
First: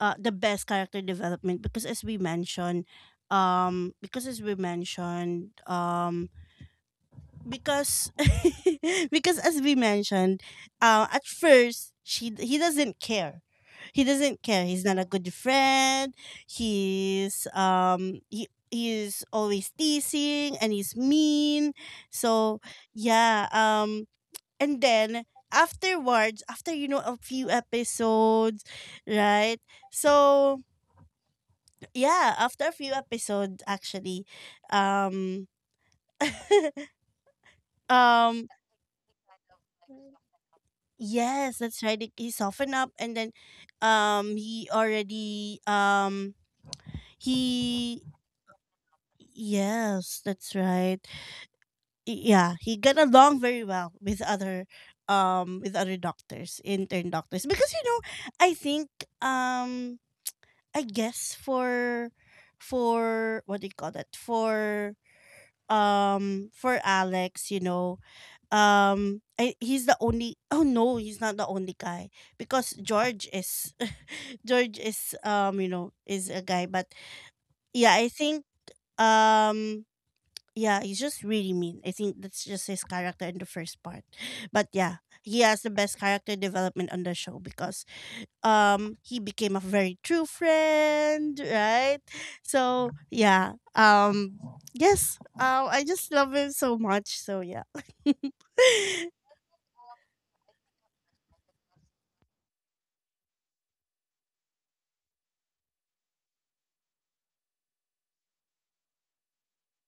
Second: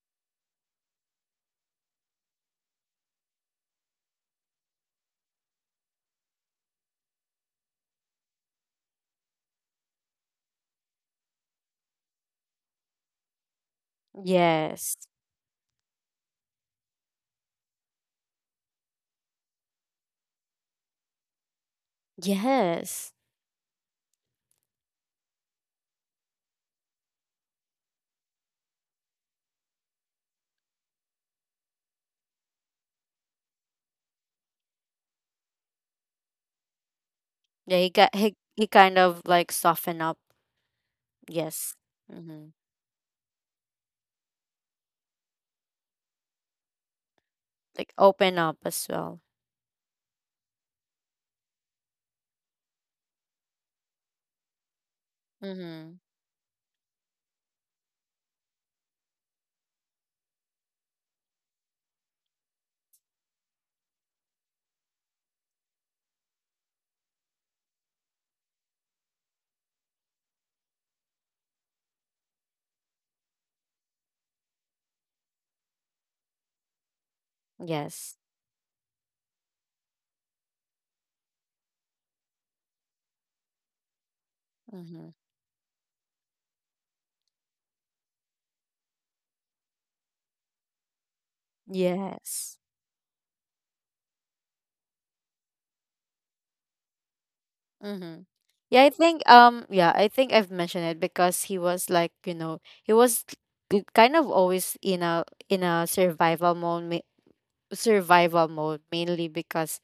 S1: the best character development, because as we mentioned, um because as we mentioned um. because because as we mentioned, at first, she he doesn't care. He doesn't care. He's
S2: Yes.
S1: not a good friend. He's he's always teasing, and he's mean. So
S2: Yes.
S1: yeah, and then, afterwards, after, a few episodes, right? So yeah, after a few episodes actually, um
S2: Yeah, he got he,
S1: um
S2: he kind of like softened up.
S1: Yes,
S2: Yes.
S1: that's right. He
S2: Mm-hmm.
S1: softened up, and then he already
S2: Like,
S1: he
S2: open up as well.
S1: yes, that's right. Yeah, he got along very well with other, with other
S2: Mm-hmm.
S1: doctors, intern doctors. Because, you know, I think, um I guess for, what do you call that? For, for Alex, you know. He's the only. Oh no, he's not the only guy, because George is, George is, is a guy, but yeah, I
S2: Yes.
S1: think, um yeah, he's just really mean. I think that's just his character in the first part, but yeah,
S2: Mm-hmm.
S1: he has the best character development on the show, because he became a very true friend, right?
S2: Yes.
S1: So yeah, yes, I just love him so much. So yeah.
S2: Mm-hmm. Yeah, I think, yeah, I think I've mentioned it, because he was like, you know, he was kind of always in a survival mode, survival mode, mainly because,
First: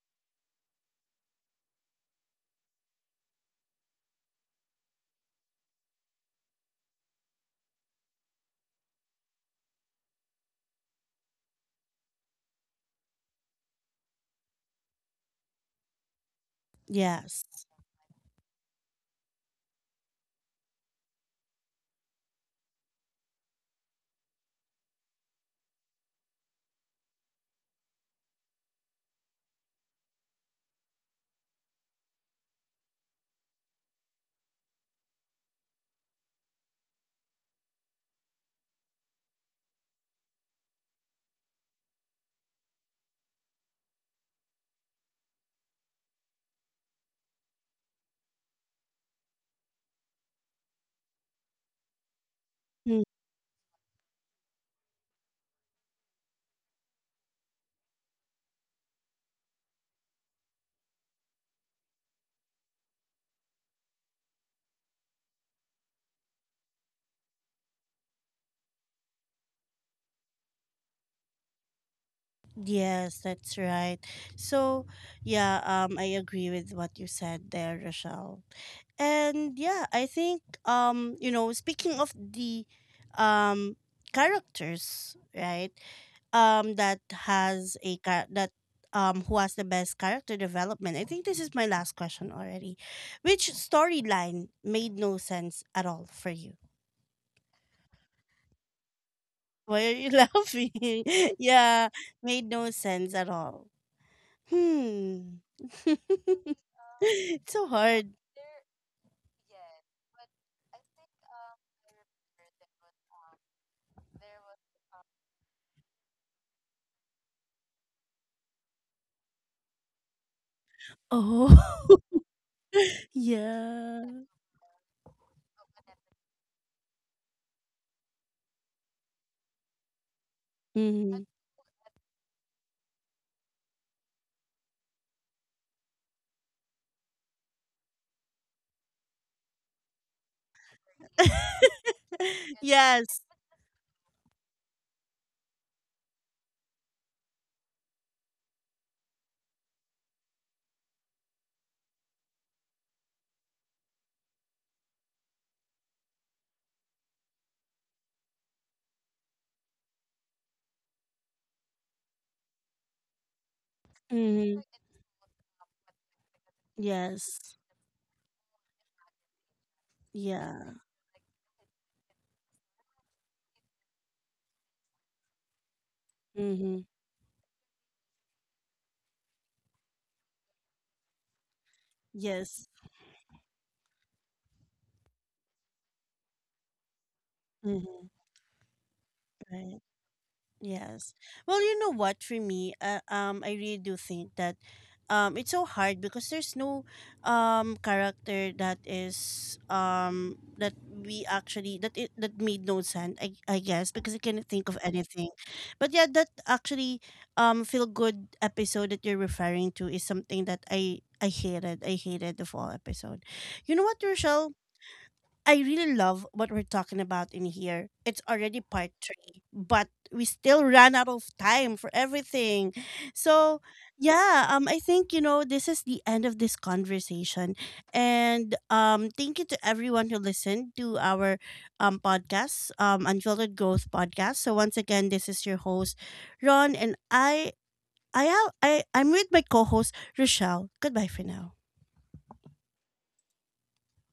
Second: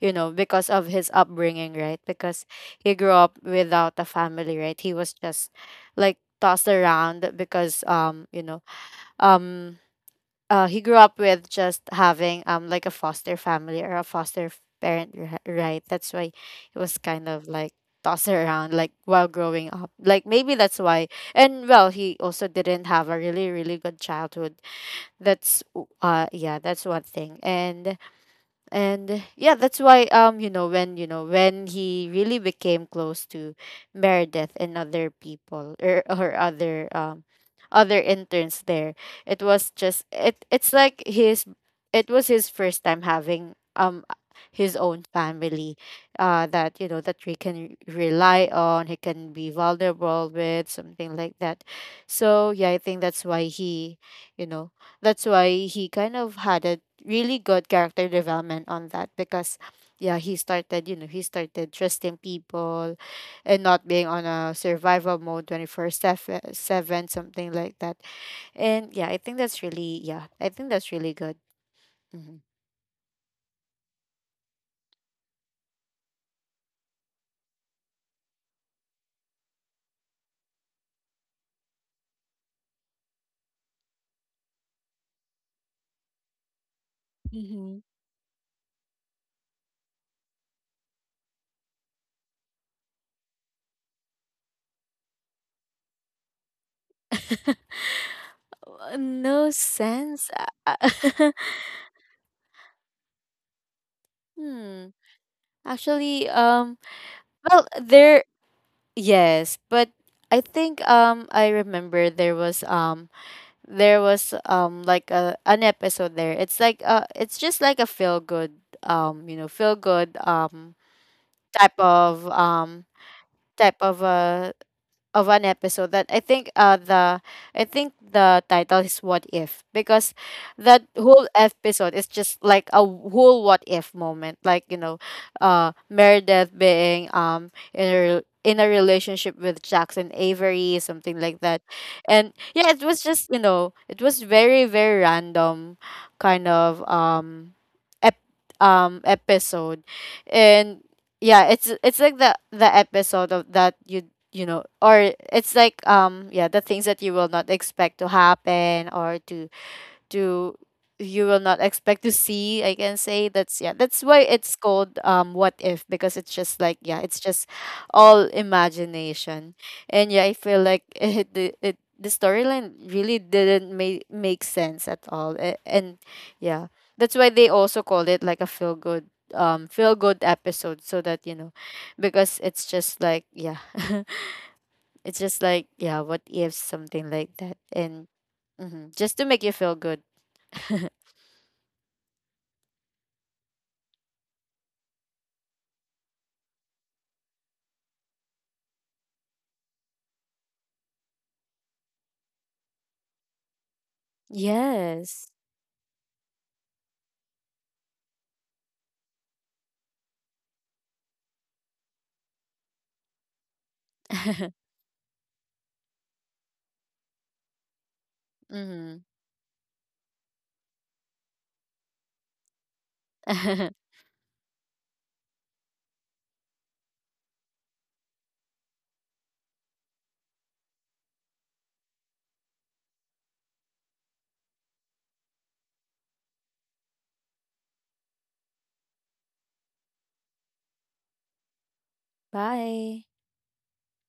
S2: you know, because of his upbringing, right? Because he grew up without a family, right? He was just like tossed around because, you know, um he grew up with just having, like a foster family, or a foster parent, right? That's why he was kind of
S1: Yes.
S2: like tossed around, like, while growing up. Like, maybe that's why. And well, he also didn't have a really, really good childhood. Yeah, that's one thing. And yeah, that's why, you know, when, you know, when he really became close to Meredith and other people, or other, other interns there, it was just, it's like his, it was his first time having, his own family, that, you know, that he can rely on, he can be vulnerable with, something like that. So yeah, I think
S1: Mm.
S2: that's why he, you know, that's why he kind of had a really good character development on that, because yeah, he started, you know, he started trusting people, and not being on a survival mode 24/7, something like that. And yeah, I think that's really, yeah, I think that's really good. Hmm.
S1: Yes, that's right. So, yeah, I agree with what you said there, Rochelle. And yeah, I think, speaking of the um characters, right? Um, that
S2: Mm-hmm.
S1: that who has the best character development. I think this is my last question already. Which storyline made no sense at all for you?
S2: No
S1: Why are you
S2: sense. uh,
S1: laughing? Yeah, made no sense at all.
S2: hmm.
S1: Hmm.
S2: Actually,
S1: It's
S2: well,
S1: so hard.
S2: there, yes, but I think, I remember there was, there was, like a, an episode there. It's like, it's just like a feel good you know, feel good
S1: Oh,
S2: type of, type of
S1: yeah.
S2: of an episode, that, I think, the, I think the title is "What If," because that whole
S1: Hmm.
S2: episode is just like a whole "what if" moment, like, you know, Meredith being, in a in a relationship with Jackson Avery, something like that. And yeah, it was
S1: Yes.
S2: just, you know, it was very, very random, kind of, ep- episode. And yeah, it's like the episode of that, you know, or it's like, yeah, the things that you will not expect to happen, or to, to you will not expect to see, I can say. That's, yeah, that's why it's
S1: Hmm.
S2: called, "What If," because it's just like, yeah, it's just
S1: Yes.
S2: all imagination. And yeah, I feel
S1: Yeah.
S2: like, it the storyline really didn't make sense at all. And yeah,
S1: Hmm.
S2: that's why they also called it like a feel good episode, so that, you know, because it's
S1: Yes.
S2: just like, yeah. It's just like, yeah, what if, something like that. And,
S1: Hmm.
S2: mhm, just to make you feel
S1: Right.
S2: good.
S1: Yes. Well, you know what? For me, I really do think that, it's so hard because there's no, character that is, that we actually that made no sense. I guess because I cannot think of
S2: Yes.
S1: anything, but yeah, that actually, feel good episode that you're referring to is something that I hated. I hated the fall episode. You know what, Rochelle? I really love what we're talking about in here. It's already part
S2: Hmm.
S1: three, but we still ran out of time for everything. So, yeah, I think, you know, this is the end of this conversation, and thank you to everyone who listened to our podcast, Unfiltered Growth podcast. So once again, this is your host, Ron, and I'm with my co-host, Rochelle. Goodbye for now.
S2: Bye.